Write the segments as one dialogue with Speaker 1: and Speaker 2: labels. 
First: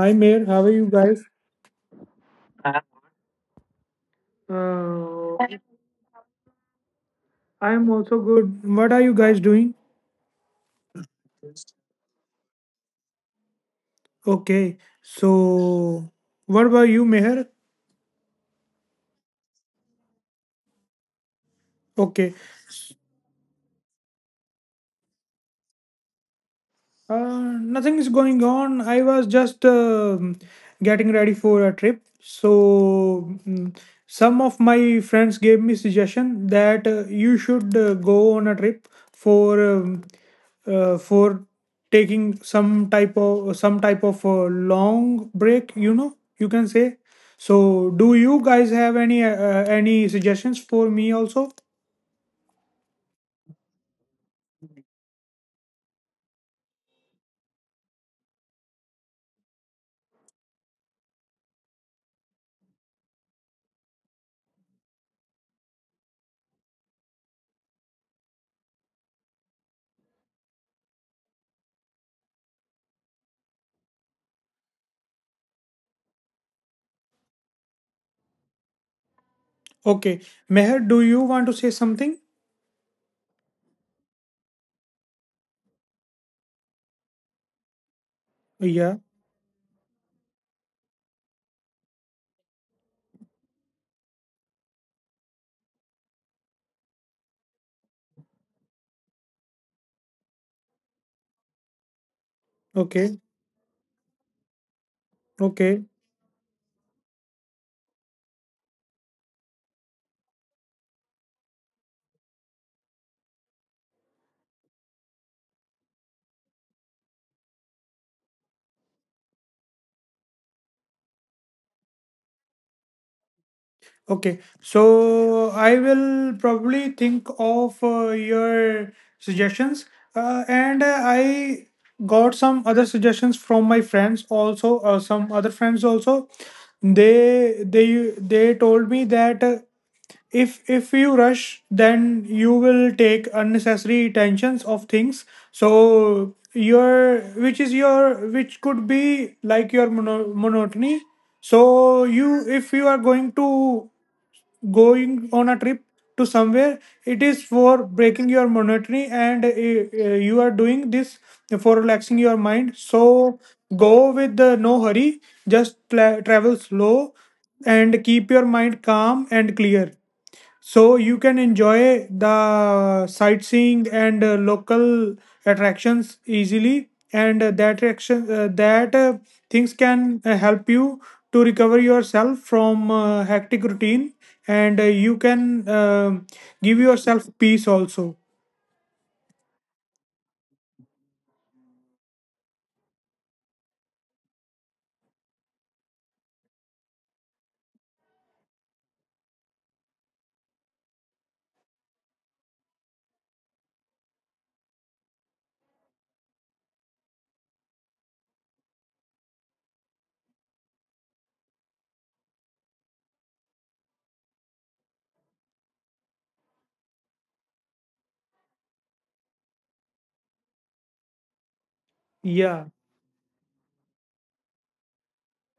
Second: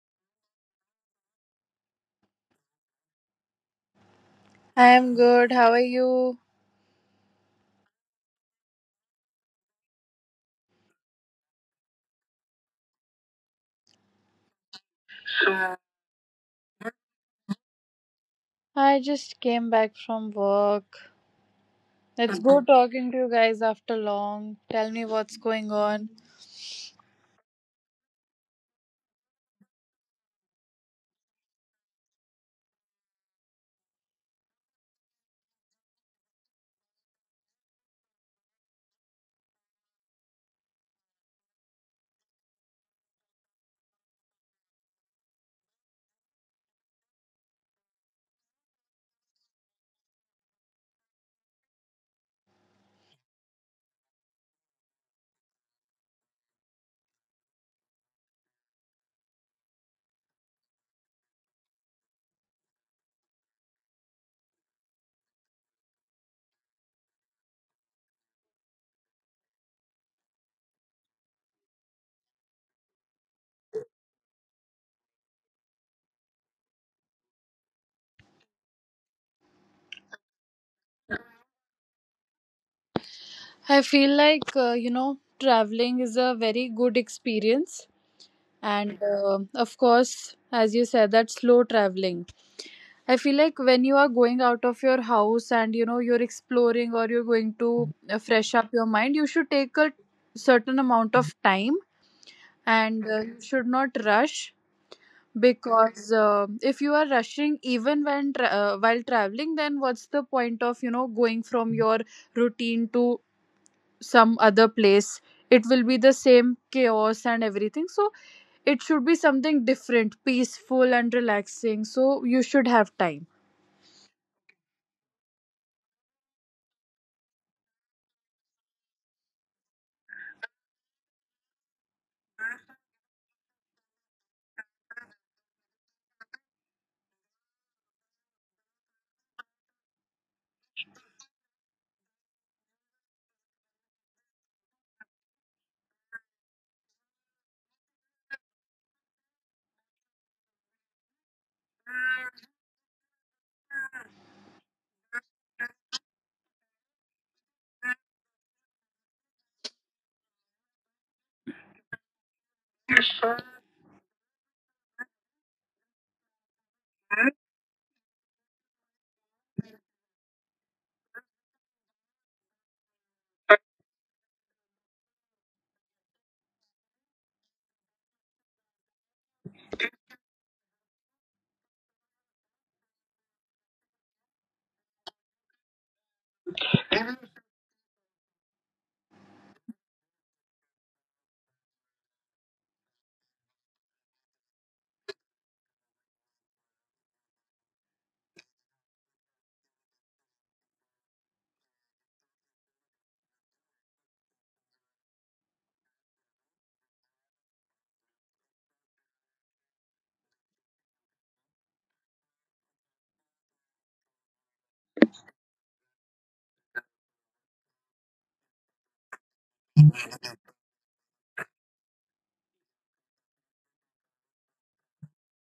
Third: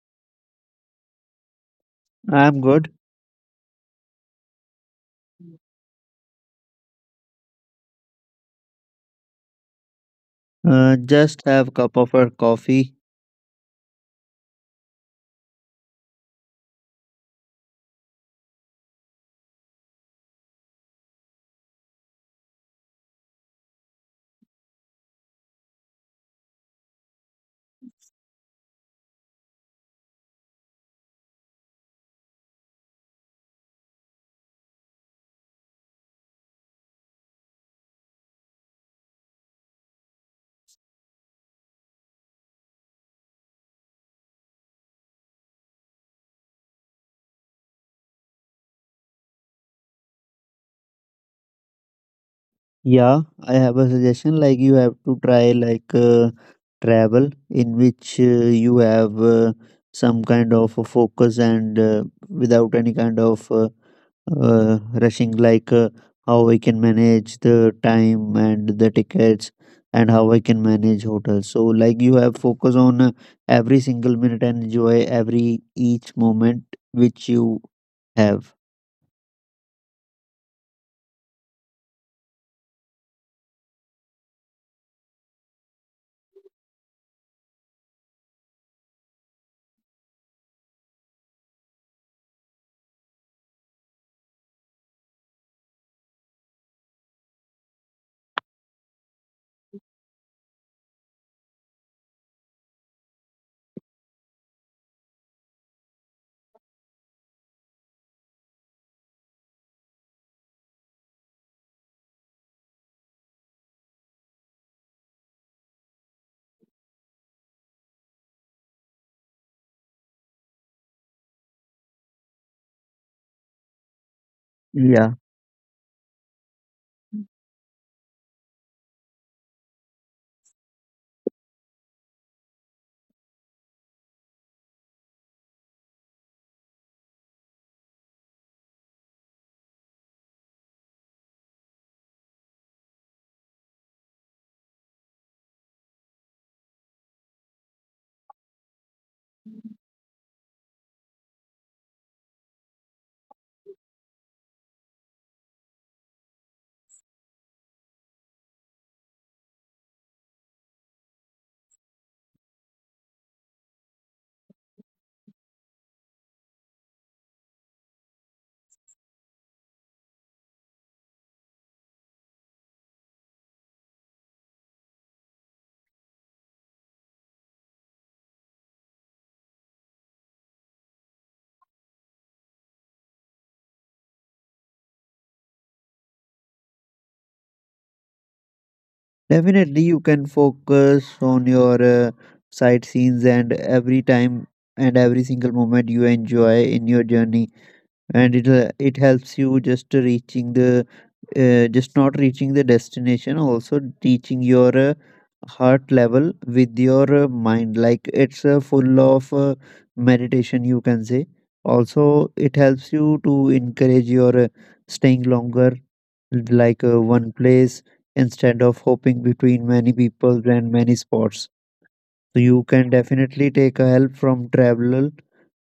Speaker 1: hi Meher, how are you guys?
Speaker 2: I'm good.
Speaker 3: I'm
Speaker 1: Uh,
Speaker 3: good. How are you?
Speaker 1: I am also good. What are you guys doing?
Speaker 2: Just have cup of a coffee.
Speaker 1: Okay, so what about you, Meher?
Speaker 3: I just came back from work.
Speaker 1: Okay.
Speaker 3: Let's go talking to you guys after long. Tell me what's going on.
Speaker 1: Nothing is going on. I was just getting ready for a trip. So mm, some of my friends gave me suggestion that you should go on a trip for um, for taking some type of long break. You know, you can say. So do you guys have any suggestions for me also?
Speaker 2: Yeah, I have a suggestion. Like you have to try like travel in which you have some kind of a focus and without any kind of rushing. Like how I can manage the time and the tickets and how I can manage hotels. So like you have focus on every single minute and enjoy every each moment which you have.
Speaker 1: Okay, Meher, do you want to say something?
Speaker 3: I feel like, traveling is a very good experience.
Speaker 1: Yeah.
Speaker 3: And of course, as you said, that slow traveling. I feel like when you are going out of your house and, you're exploring or you're going to fresh up your mind, you should take a certain amount of time, and
Speaker 1: Okay.
Speaker 3: you should not rush,
Speaker 1: Okay.
Speaker 3: because if you are rushing even while traveling, then what's the point of going from your routine to some other place? It will be the same chaos and everything, so it should be something different, peaceful and relaxing, so you should have time.
Speaker 1: Okay,
Speaker 2: Yeah.
Speaker 1: so I will probably think of your suggestions, and I got some other suggestions from my friends also, some other friends also. They told me that if you rush, then you will take unnecessary tensions of things. So your which is your which could be like your monotony. So you if you are going on a trip to somewhere, it is for breaking your monotony, and you are doing this for relaxing your mind, so go with the no hurry, just travel slow and keep your mind calm and clear so you can enjoy the sightseeing and local attractions easily, and that action that things can help you to recover yourself from hectic routine, and you can give yourself peace also.
Speaker 2: Definitely, you can focus on your sight scenes and every time and every single moment you enjoy in your journey, and it helps you just to reaching the just not reaching the destination, also teaching your heart level with your mind. Like it's full of meditation, you can say. Also it helps you to encourage your staying longer, like one place instead of hopping between many people and many spots. So you
Speaker 1: Yeah.
Speaker 2: can definitely take a help from travel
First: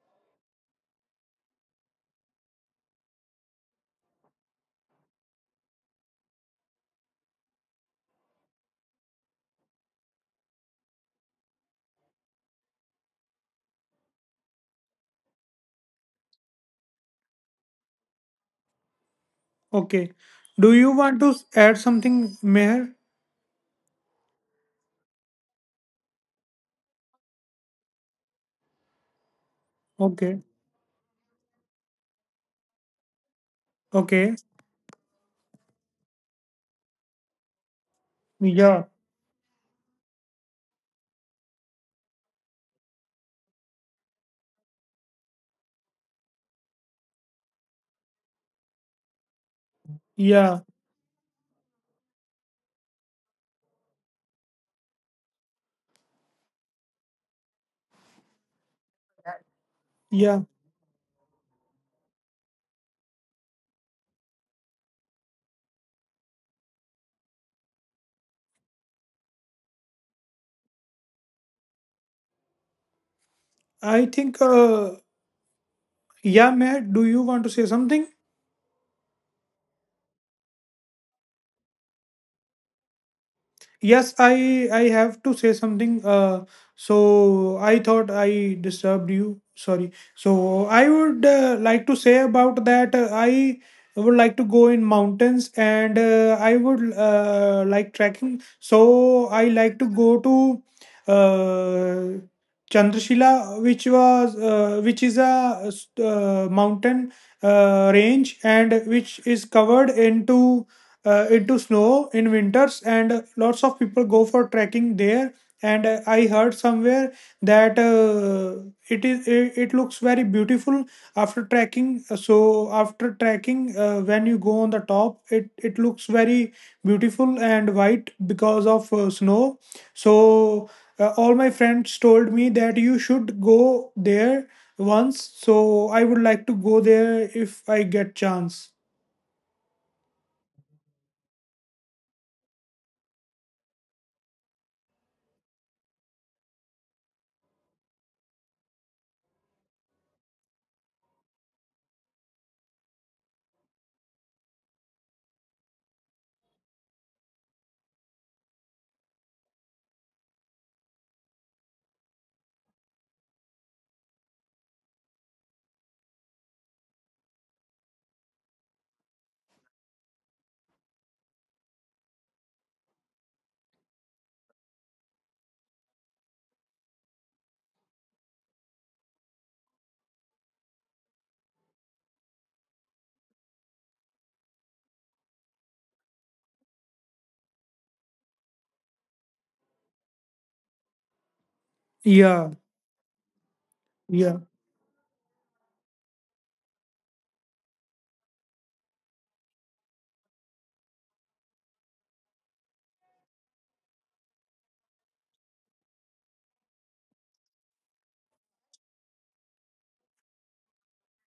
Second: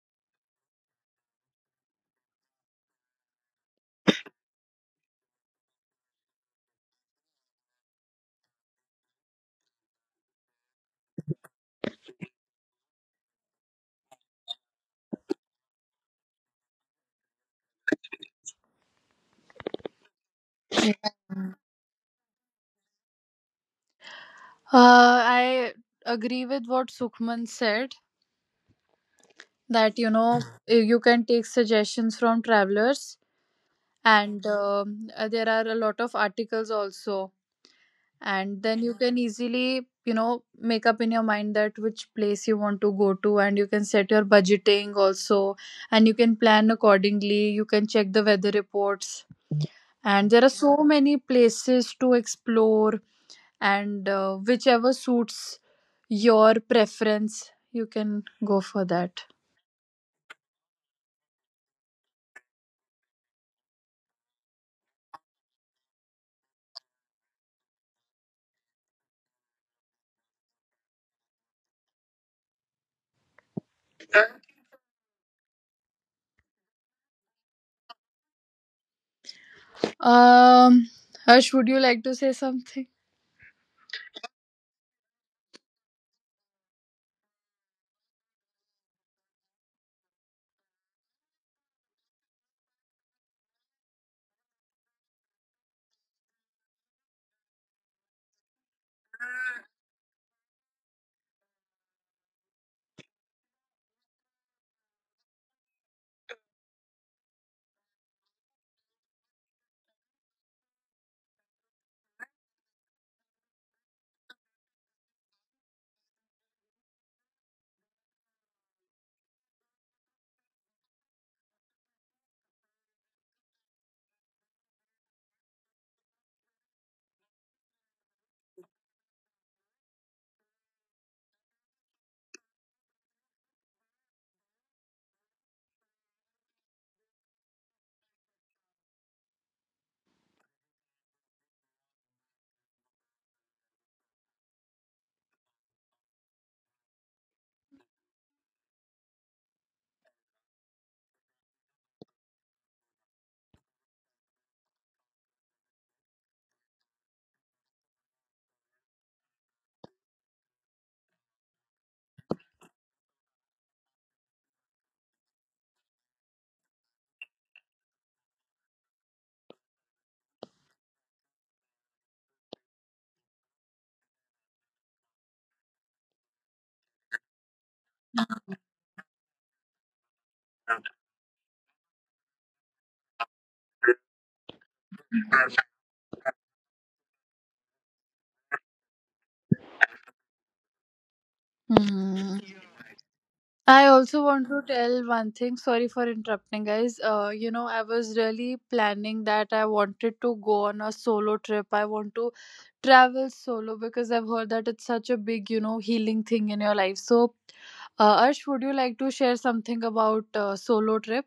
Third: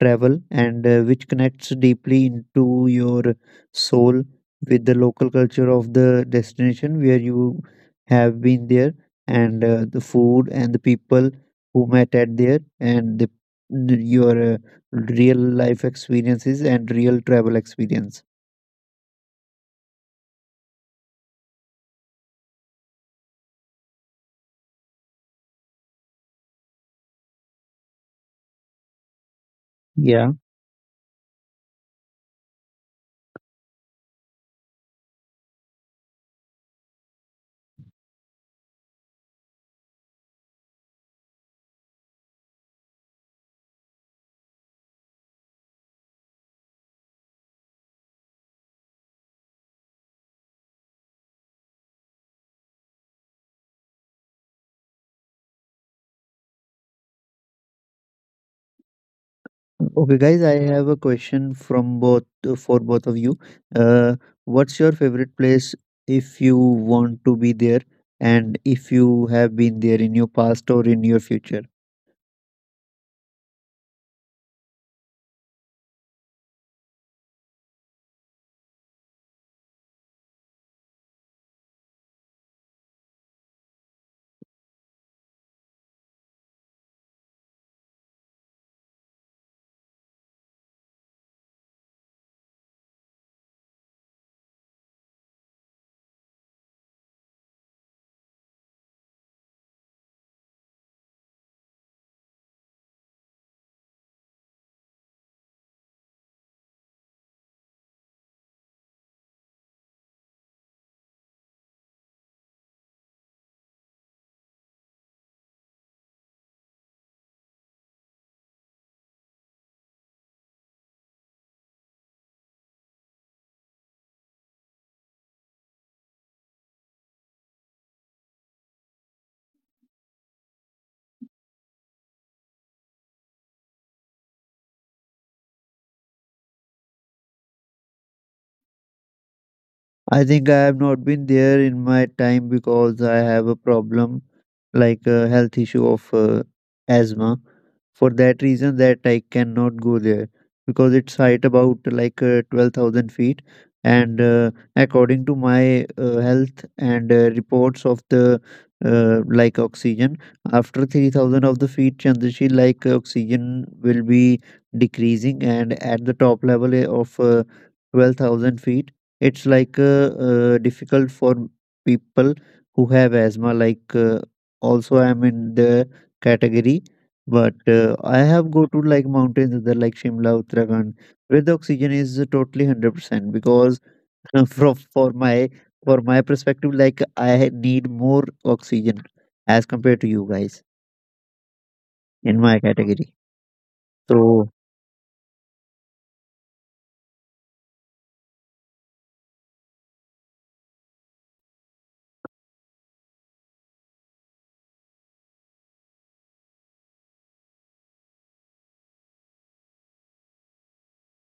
Speaker 2: travel and which connects deeply into your soul with the local culture of the destination where you have been there, and the food and the people who met at there, and your real life experiences and real travel experience.
Speaker 1: Okay. Do you want to add something, Meher?
Speaker 3: I agree with what Sukhman said, that
Speaker 2: Yeah.
Speaker 1: Okay.
Speaker 3: Mhm. You can take suggestions from travelers,
Speaker 1: Okay.
Speaker 3: and there are a lot of articles also, and then
Speaker 1: Yeah.
Speaker 3: you can easily make up in your mind that which place you want to go to, and you can set your budgeting also, and you can plan accordingly, you can check the weather reports, and there are
Speaker 1: Yeah.
Speaker 3: so many places to explore, and whichever suits your preference, you can go for that.
Speaker 2: Okay, guys,
Speaker 1: Yeah.
Speaker 2: I have a question from both for both of you. Uh, what's your favorite place if you want to be there, and if you have been there in your past or in your future?
Speaker 1: I think. Yeah, Meher, do you want to say something?
Speaker 3: um Harsh, would you like to say something?
Speaker 1: Yes, I have to say something. So I thought I disturbed you. Sorry. So I would like to say about that. I would like to go in mountains, and I would like trekking. So I like to go to uh, Chandrashila, which was which is a mountain range, and which is covered into snow in winters, and lots of people go for trekking there. And I heard somewhere that it looks very beautiful after trekking. So after trekking, when you go on the top, it looks very beautiful and white because of snow. So all my friends told me that you should go there once, so I would like to go there if I get chance.
Speaker 2: I think I have not been there in my time because I have a problem like a health issue of asthma. For that reason, that I cannot go there because it's height about like 12,000 feet. And according to my health and reports of the like oxygen, after 3,000 of the feet, Chandrashi, like oxygen will be decreasing. And at the top level of 12,000 feet, it's like difficult for people who have asthma. Like also, I'm in the category, but I have go to like mountains that are like Shimla, Uttarakhand, where the oxygen is totally 100%. Because from for my perspective, like I need more oxygen as compared to you guys
Speaker 3: Hmm.
Speaker 2: in
Speaker 1: Yeah.
Speaker 2: my category.
Speaker 3: I also
Speaker 1: Yeah.
Speaker 3: want
Speaker 2: So
Speaker 3: to tell one thing. Sorry for interrupting, guys. I was really planning that I wanted to go on a solo trip. I want to travel solo because I've heard that it's such a big, healing thing in your life. So, Arsh, would you like to share something about solo trip?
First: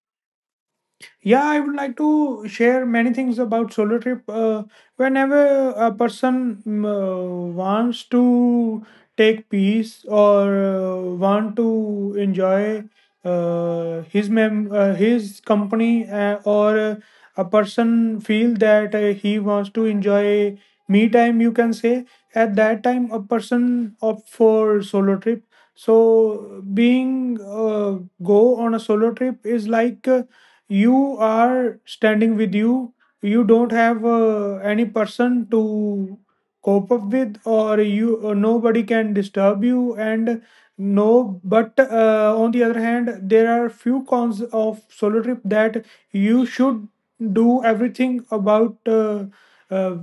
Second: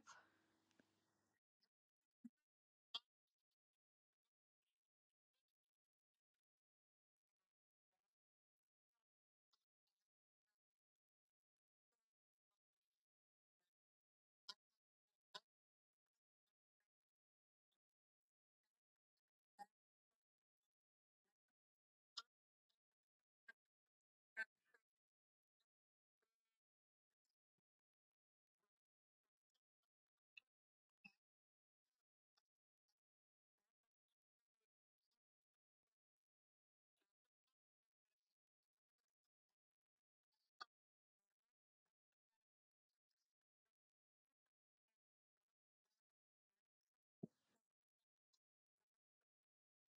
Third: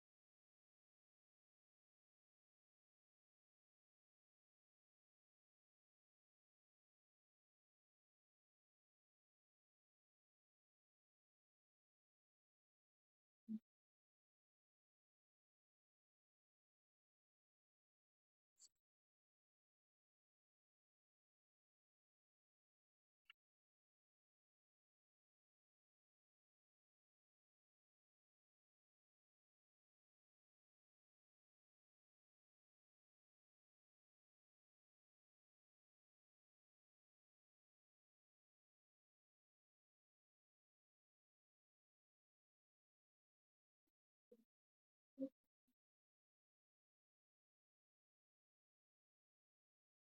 Speaker 1: Yeah, I would like to share many things about solo trip. Whenever a person wants to take peace, or want to enjoy his company, or a person feel that he wants to enjoy me time, you can say, at that time a person opt for solo trip. So being go on a solo trip is like. You are standing with you you don't have any person to cope up with, or you, or nobody can disturb you, and no, but on the other hand there are few cons of solo trip, that you should do everything about uh,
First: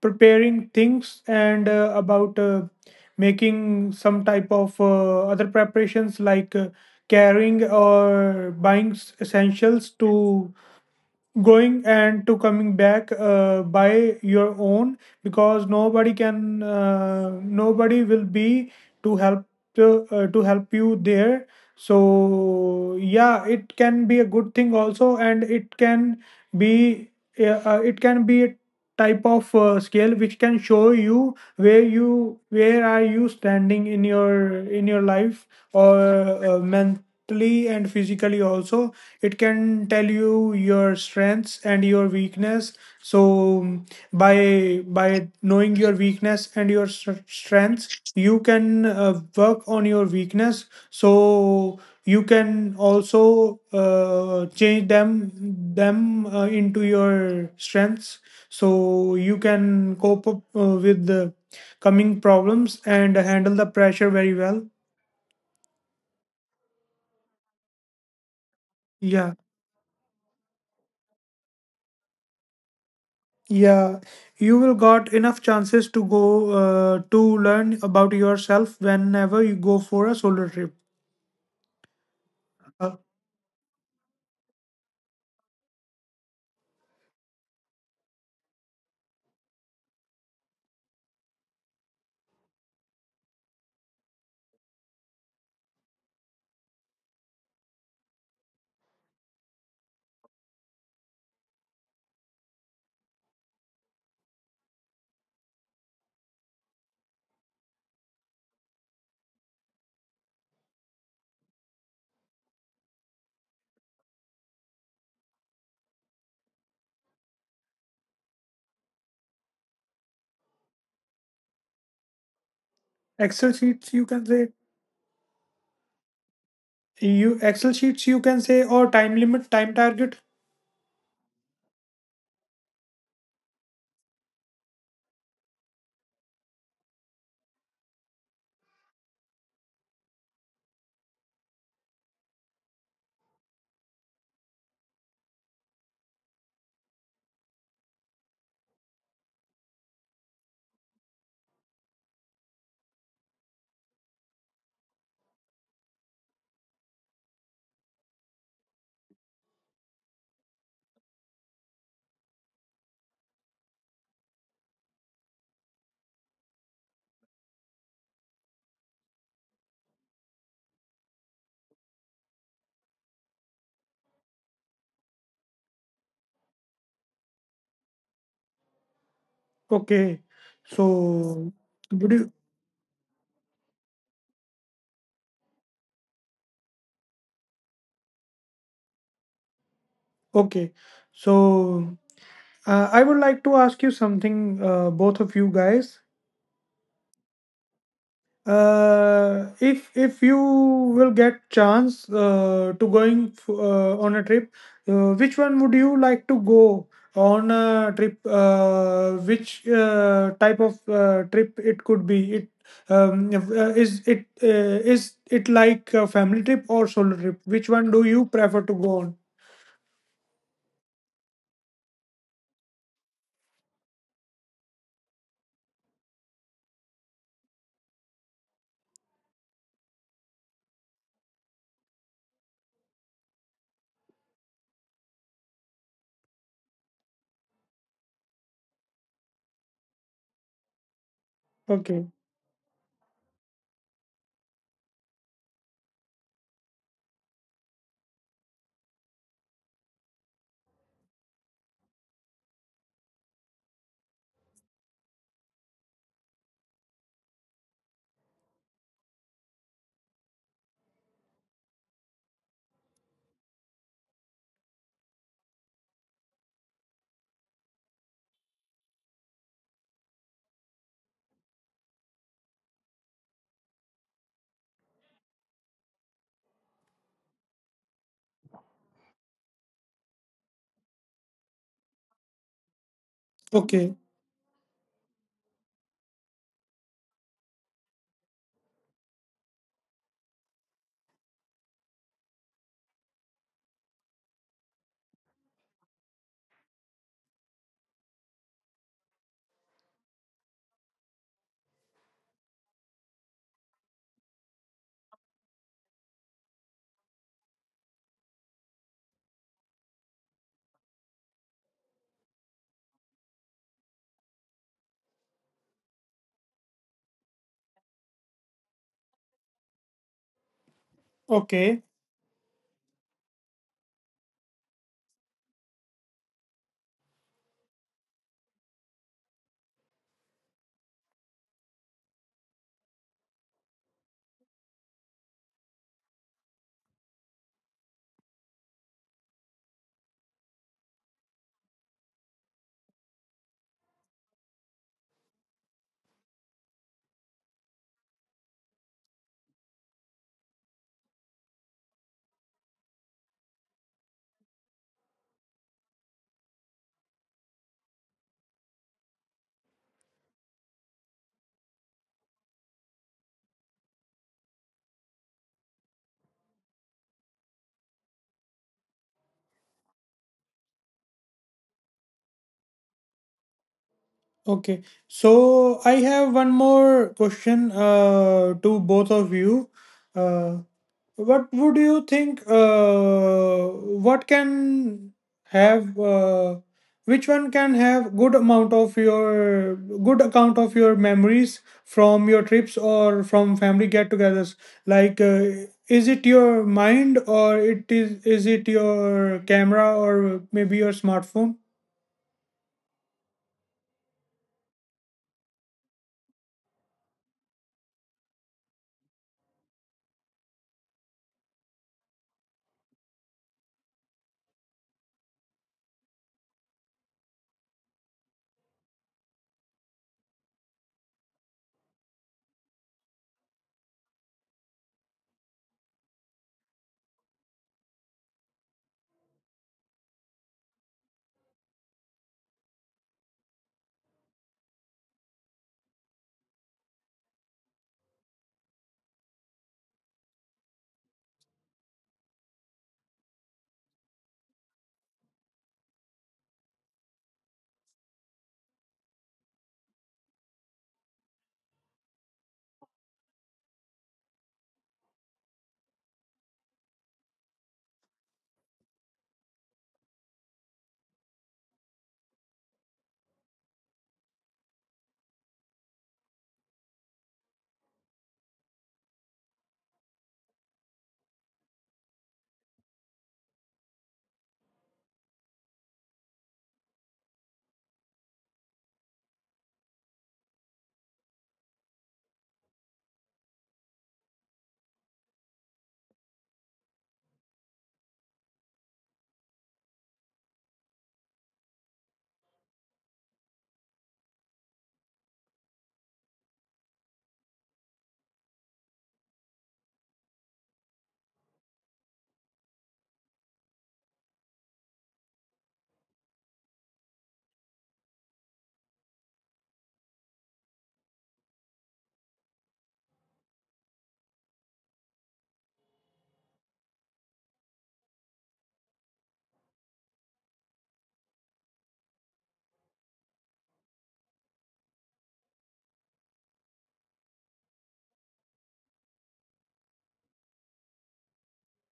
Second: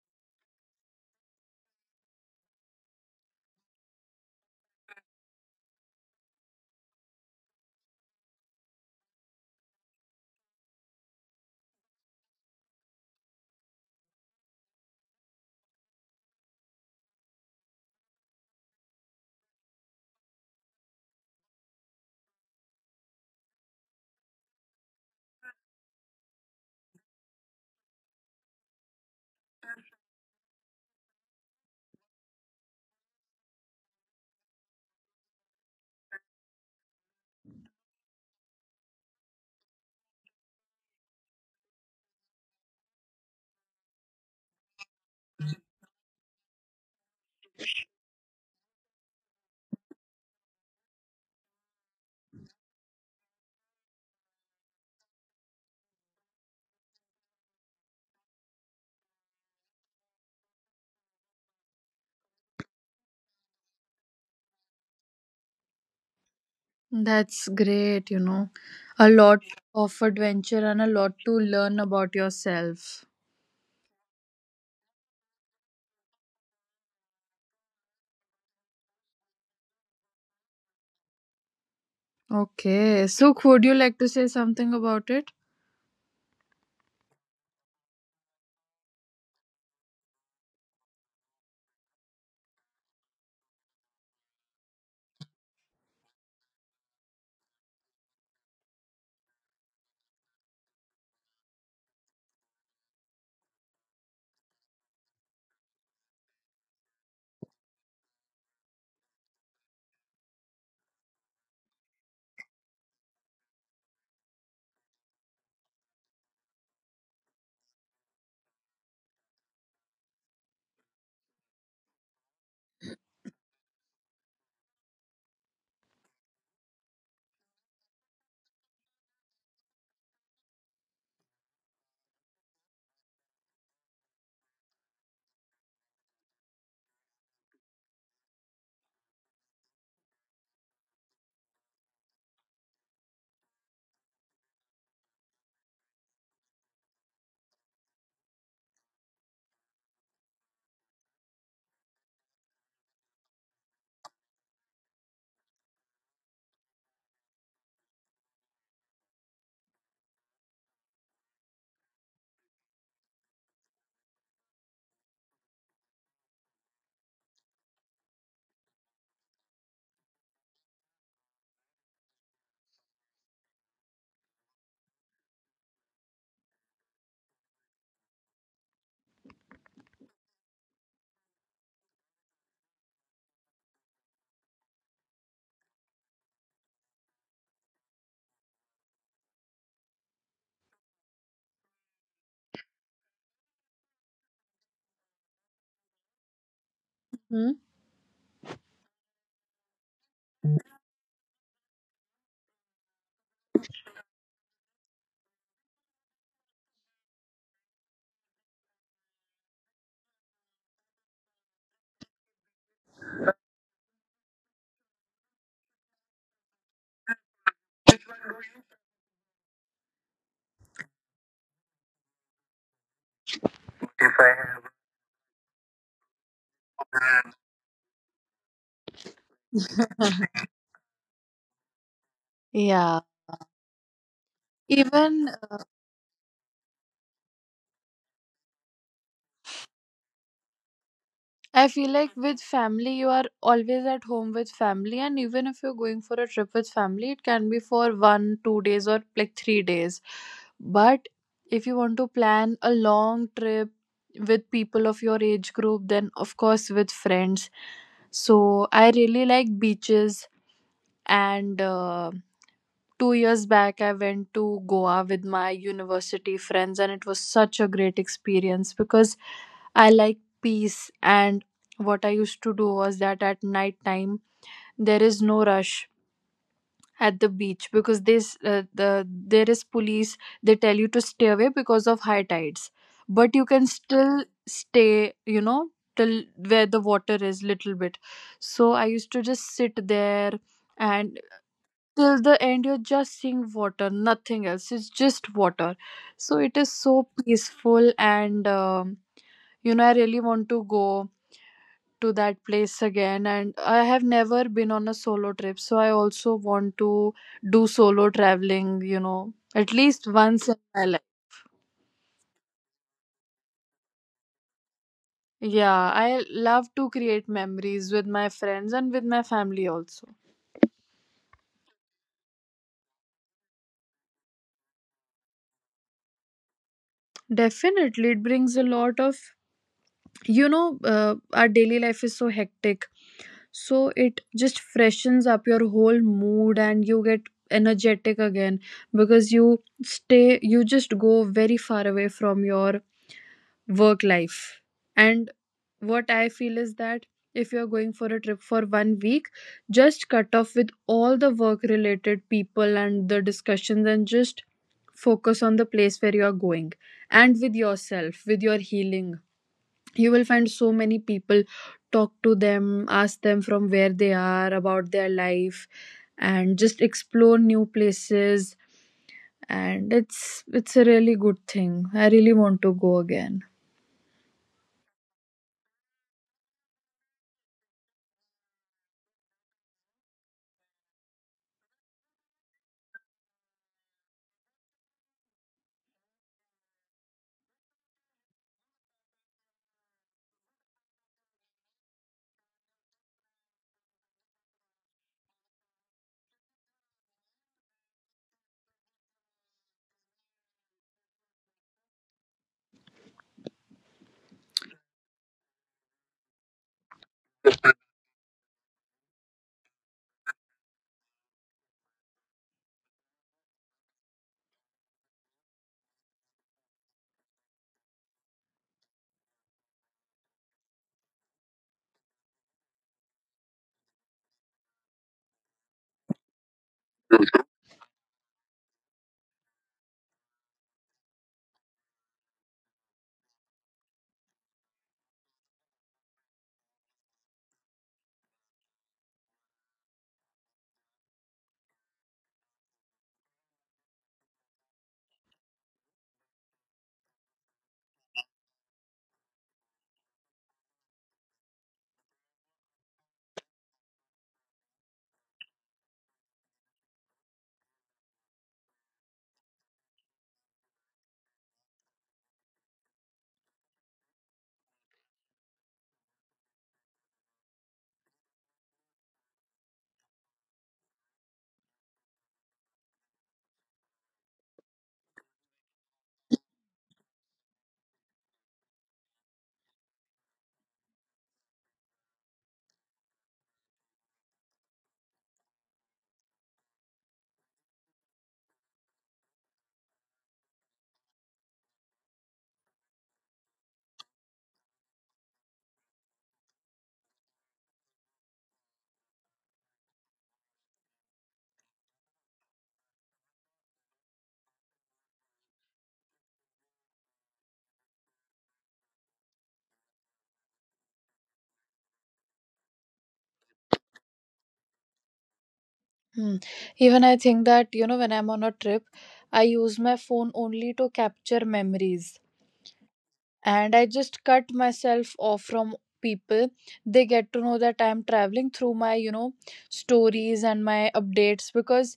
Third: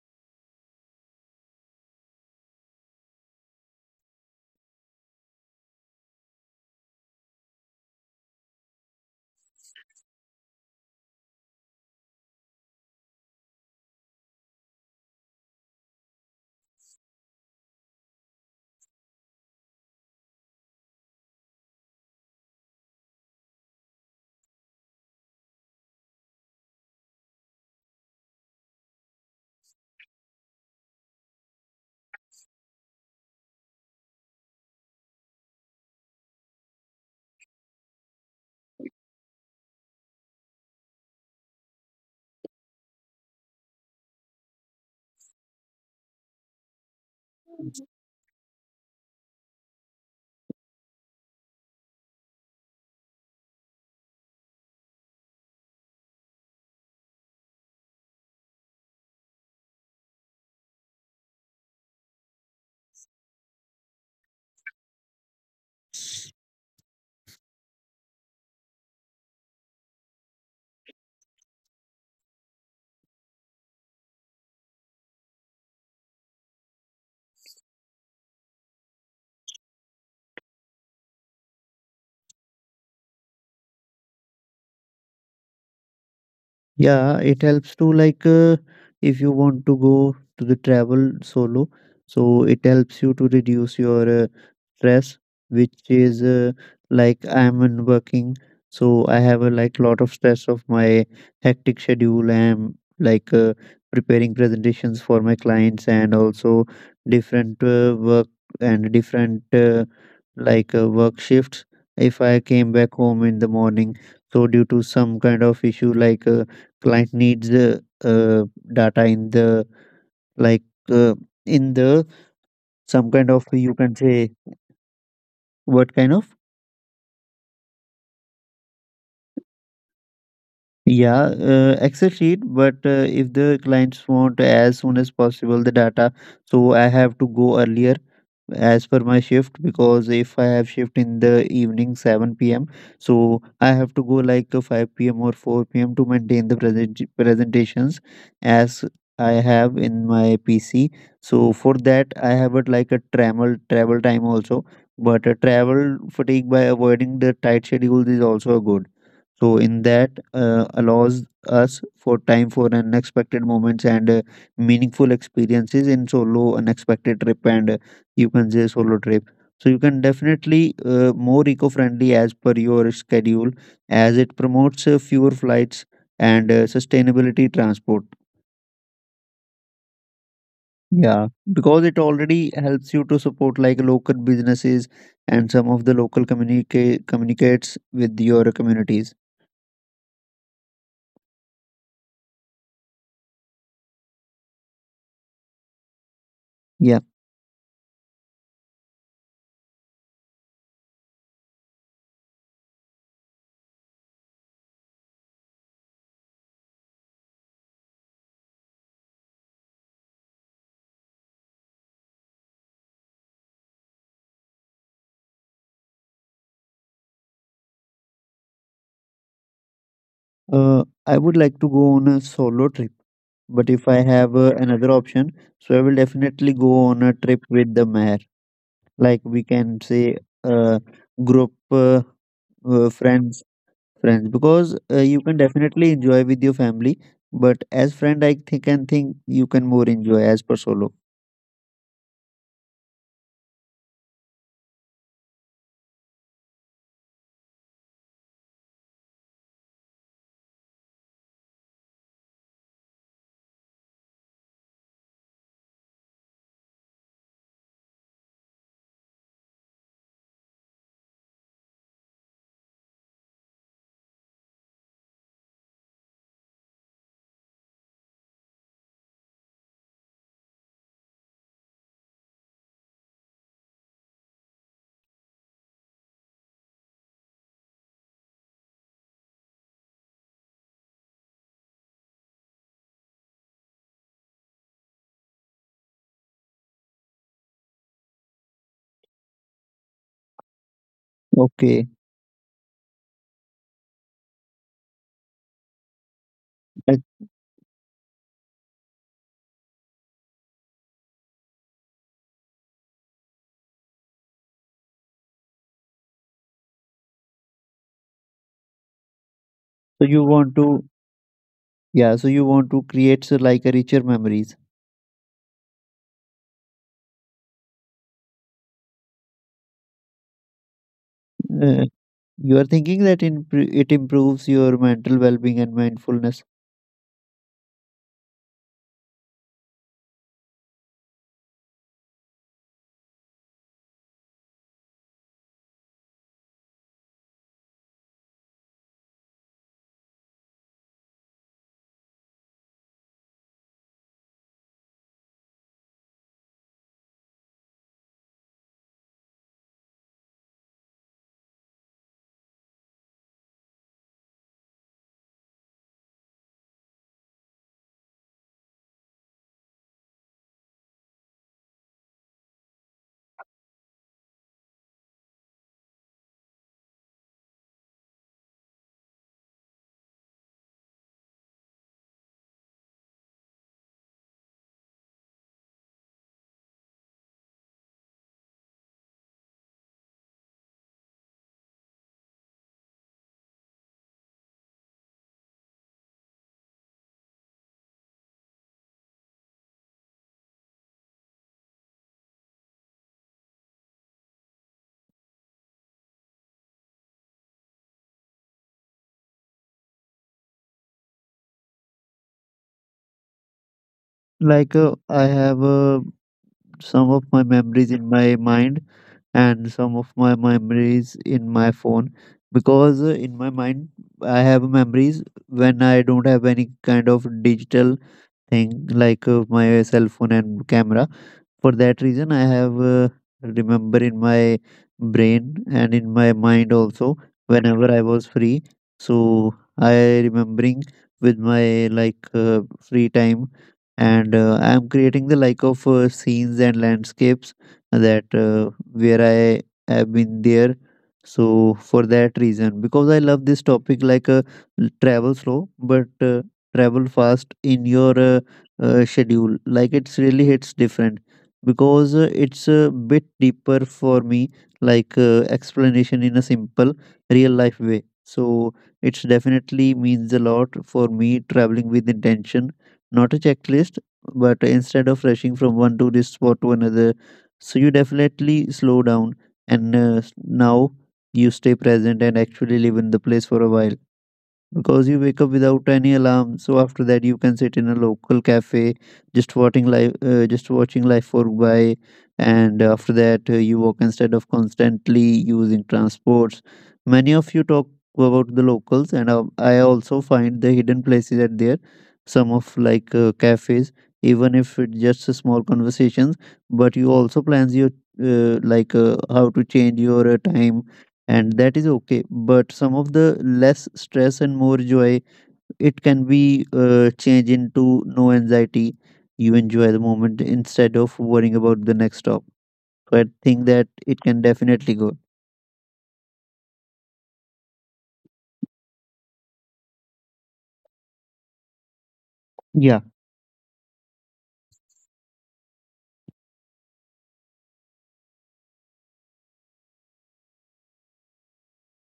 Speaker 1: preparing things, and about making some type of other preparations, like carrying or buying essentials to going and to coming back by your own, because nobody will be to help, to help you there. So yeah, it can be a good thing also, and it can be a type of scale which can show you where are you standing in your life, or mentally and physically also. It can tell you your strengths and your weakness. So um, by knowing your weakness and your strengths, you can work on your weakness, so you can also change them into your strengths, so you can cope up with the coming problems and handle the pressure very well.
Speaker 3: That's great. A
Speaker 1: Yeah.
Speaker 3: lot of adventure and a lot to learn about yourself.
Speaker 1: Yeah, you will got enough chances to go to learn about yourself whenever you go for a solo trip. Uh,
Speaker 3: Okay, so would you like to say something about it?
Speaker 2: yeah, it helps to like if you want to go to the travel solo, so it helps you to reduce your stress which is like I'm in working. So I have a like lot of stress of my hectic schedule. I'm like preparing presentations for my clients and also different work and different like work shifts. If I came back home in the morning, so due to some kind of issue like client needs uh, data in the like uh, in the some kind of
Speaker 1: Excel
Speaker 2: you can
Speaker 1: sheets, you can
Speaker 2: say.
Speaker 1: say.
Speaker 2: What kind of
Speaker 1: You Excel sheets, you can say, or time limit, time target.
Speaker 2: Yeah, Excel sheet, but if the clients want as soon as possible the data, so I have to go earlier as per my shift. Because if I have shift in the evening 7 p.m., so I have to go like 5 p.m. or 4 p.m. to maintain the presentations as I have in my PC. So for that, I have it like a travel time also, but a travel fatigue by avoiding the tight schedule is also good. So in that allows us for time for unexpected moments and meaningful experiences in solo unexpected trip, and you can say solo trip. So you can definitely more eco-friendly as per your schedule, as it promotes fewer flights and sustainability transport.
Speaker 1: Okay,
Speaker 2: Yeah,
Speaker 1: so
Speaker 2: because it
Speaker 1: would you?
Speaker 2: already helps you to support like local businesses and some of the local communicates with your communities.
Speaker 1: Okay, so I would like to ask you something, both of you guys.
Speaker 2: Yeah.
Speaker 3: Hmm?
Speaker 1: If you will get chance to on a trip, which one would you like to go on a trip, which type of trip it could be? It if, is it like a family trip or solo trip? Which one do you prefer to go on?
Speaker 2: I would like to go on a solo trip, but if I
Speaker 3: If
Speaker 2: have
Speaker 3: I
Speaker 2: another option, so I will definitely go on a
Speaker 3: have.
Speaker 2: trip with the mayor. Like we can say, uh, group uh,
Speaker 3: Yeah.
Speaker 2: friends, friends, because you
Speaker 3: Even
Speaker 2: can definitely enjoy with your family. But as friend, I think and think you can more enjoy as per solo.
Speaker 3: I feel
Speaker 1: Okay.
Speaker 3: like with family, you are always at home with family, and even if you're going for a trip with family, it can be for one, 2 days, or like 3 days. But if you want to plan a long trip with people of your age group, then of course with friends. So I really like beaches, and 2 years back, I went to Goa with my university friends, and it was such a great experience because I like peace. And what I used to do was that at night time, there is no rush at the beach, because this the there is police. They tell you to stay away because of high tides, but you can
Speaker 1: Okay.
Speaker 3: still stay. Till where the water is little bit. So I used to just sit there, and
Speaker 2: Okay.
Speaker 3: till the end you're just seeing water, nothing else, it's just water, so it is
Speaker 2: Uh,
Speaker 3: so peaceful, and I really want to go to that place again, and I have never been on a solo trip, so I also want to do solo traveling at
Speaker 2: so
Speaker 3: least
Speaker 2: you
Speaker 3: once
Speaker 2: want
Speaker 3: in
Speaker 2: to,
Speaker 3: my
Speaker 2: yeah, so you want to create so like a richer memories.
Speaker 3: life. Yeah, I love to create memories with my friends and with my family also.
Speaker 2: Uh,
Speaker 1: Okay.
Speaker 2: you are thinking that in it improves your mental well-being and mindfulness.
Speaker 3: Definitely, it brings a lot of. Our daily life is so hectic, so it just freshens up your whole mood and you get energetic again, because you stay, you just go very far away from your work life. And what I feel is that if you're going for a trip for 1 week, just cut off with all the work related people and the discussions, and just focus on the place where you are going, and with yourself, with your healing. You will find so many people, talk to them, ask them from where they are, about their life, and just explore new places. And it's a really good thing, I really want to go again.
Speaker 1: Okay. So I have one more question to both of you. uh, What would you think? What can have? Which one can have good account of your memories from your trips or from family get-togethers? Like, is it your mind, or it is it your camera, or maybe your smartphone?
Speaker 2: Like I have some of my memories in my mind and some of my memories in my phone, because in my mind I have memories when I don't have any kind of digital thing like my cell phone and camera. For that reason, I have remember in my brain and in my mind also whenever I was free. So I remembering with my like free time, and I am creating the like of scenes and landscapes that where I have been there. So for that reason, because I love this topic, like travel slow but travel fast in your schedule, like it's really hits different because it's a bit deeper for me, like explanation in a simple real life way. So it's definitely means a lot for me, traveling with intention, not a checklist, but instead of rushing from one tourist spot to another. So you definitely slow down, and now you stay present and actually live in the place for a while, because you wake up without any alarm, so after that you can sit in a local cafe, just watching life work by, and after that you walk instead of constantly using transports. Many of you talk about the locals, and I also find the hidden places at there, some of like cafes, even if it's just a small conversations. But you also plans your like how to change your time, and that is okay. But some of the less stress and more joy, it can be changed into no anxiety. You enjoy the moment instead of worrying about the next stop, so I think that it can definitely go.
Speaker 3: Hmm. Even I think that, when I'm on a trip, I use my phone only to capture memories,
Speaker 2: Yeah.
Speaker 3: and I just cut myself off from people. They get to know that I'm traveling through my, stories and my updates, because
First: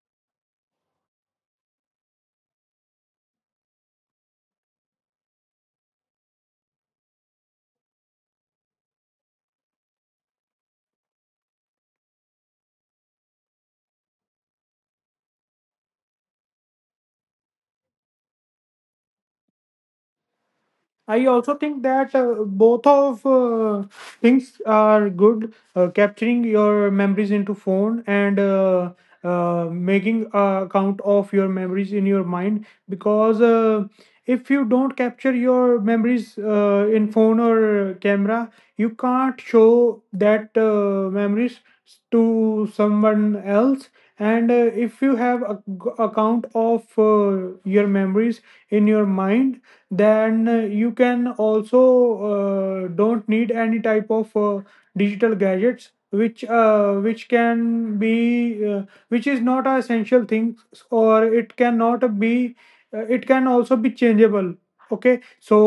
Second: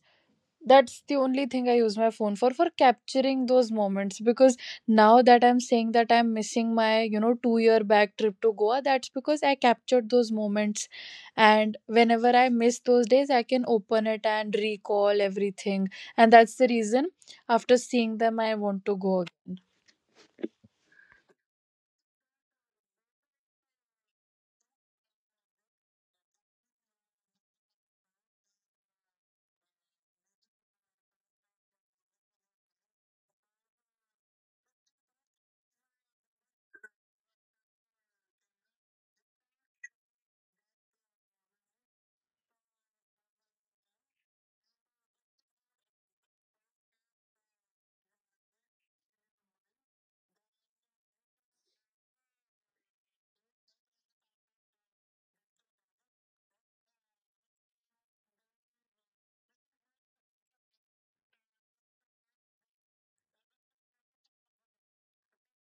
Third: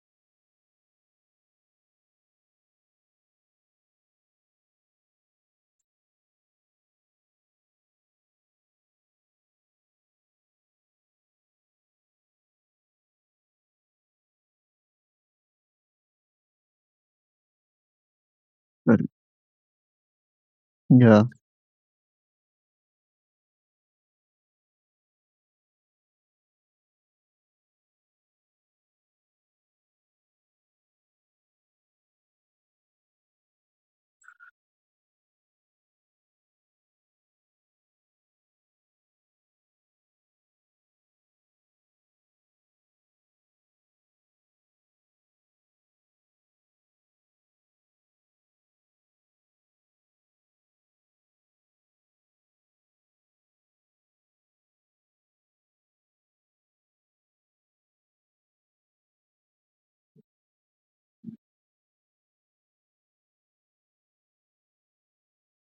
Speaker 3: that's the only thing I use my phone for capturing those moments. Because now that I'm saying that I'm missing my 2-year back trip to Goa, that's because I captured those moments. And whenever I miss those days, I can open it and recall everything, and that's the reason after seeing them I want to
Speaker 2: Correct.
Speaker 3: go again.
Speaker 1: I also think that both of things are good. Capturing your memories into phone, and making a account of your memories in your mind, because if you don't capture your memories in phone or camera, you can't show that memories to someone else. And if you have a account of your memories in your mind, then you can also don't need any type of digital gadgets, which can be which is not an essential thing, or it cannot be it can also be changeable. Okay, so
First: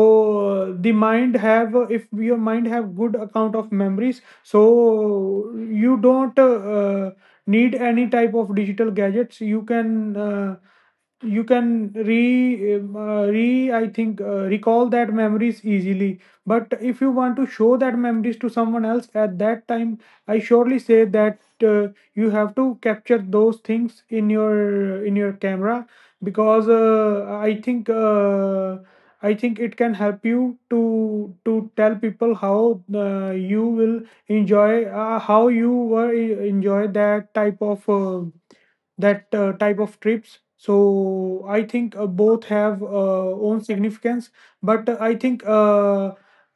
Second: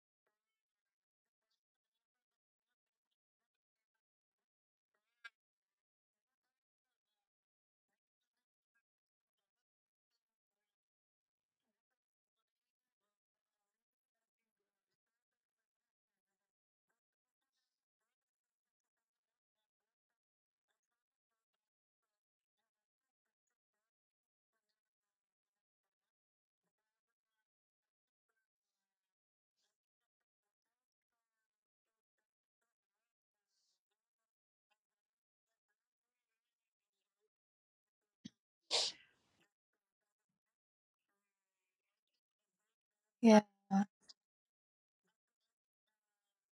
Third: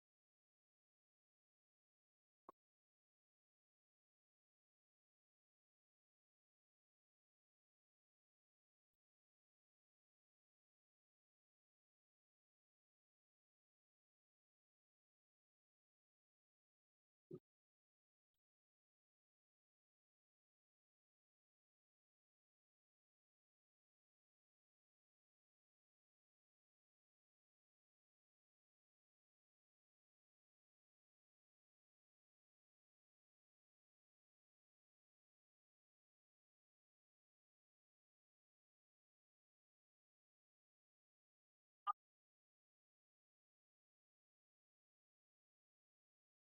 Speaker 1: the mind have if your mind have good account of memories, so you don't uh, need any type of digital gadgets, you can re re I think recall that memories easily. But if you want to show that memories to someone else, at that time I surely say that uh, you have to capture those things in your camera. Because I think it can help you to tell people how you will enjoy how you were enjoy that type of trips. So I think both have
Speaker 3: Yeah.
Speaker 1: own significance. But I think uh,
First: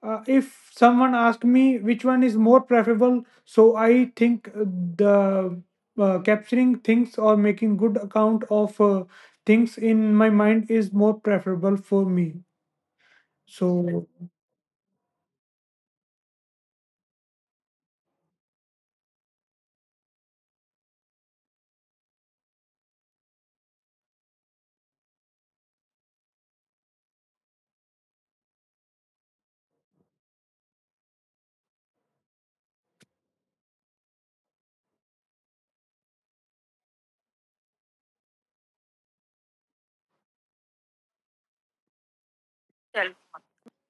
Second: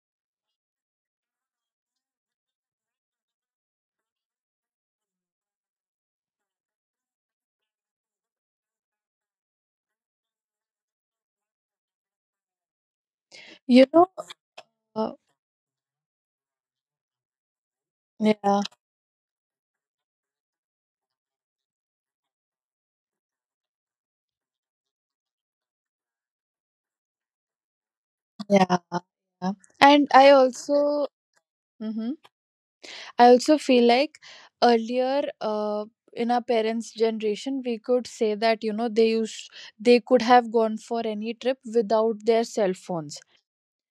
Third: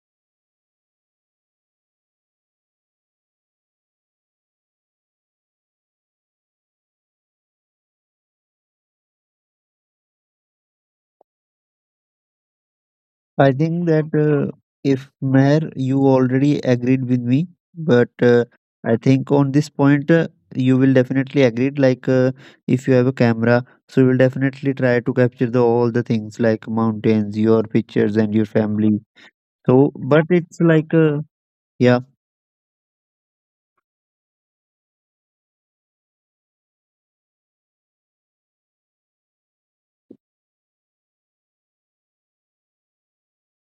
Speaker 1: uh, if someone asked me which one is more preferable, so I think the capturing things or making good account of things in my mind is more preferable for me,
Speaker 2: I
Speaker 3: You
Speaker 2: think that
Speaker 1: so.
Speaker 3: know
Speaker 2: if
Speaker 3: uh,
Speaker 2: Meher, you already agreed with me, but
Speaker 3: yeah,
Speaker 2: I think on this point you will definitely agree. Like if you have a camera, so you will definitely try to capture the all the things like mountains, your pictures, and your
Speaker 3: yeah,
Speaker 2: family.
Speaker 3: yeah. and
Speaker 2: So,
Speaker 3: I
Speaker 2: but it's
Speaker 3: also
Speaker 2: like yeah,
Speaker 3: mhm. I also feel like earlier, in our parents' generation, we could say that they could have gone for any trip without their cell
Speaker 1: Self.
Speaker 3: phones.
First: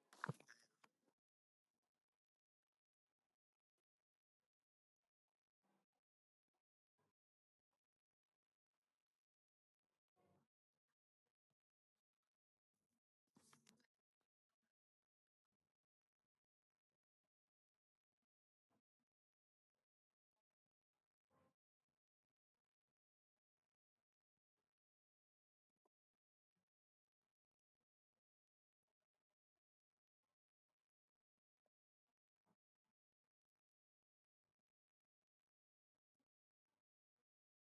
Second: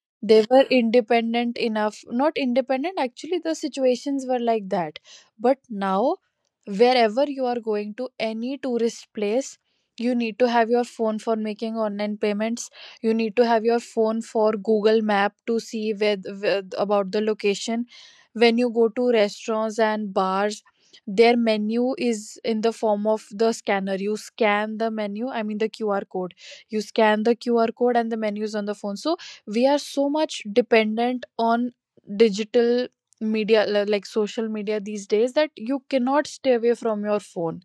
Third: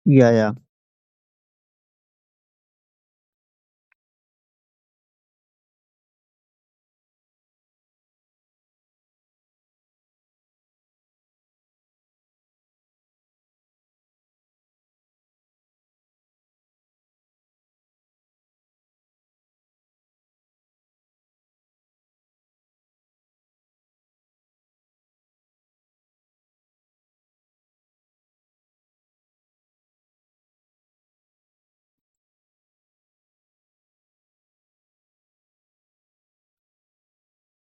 Speaker 2: yeah,
Speaker 3: They
Speaker 2: yeah,
Speaker 3: were independent enough. Not independent, actually, the situations were like that. But now, wherever you are going to any tourist place, you need to have your phone for making online payments. You need to have your phone for Google map to see where about the location. When you go to restaurants and bars, their menu is in the form of the scanner, you scan the menu, I mean, the QR code. You scan the QR code and the menu is on the phone, so we are so much dependent on digital media, like social media, these days, that you cannot stay away from your phone,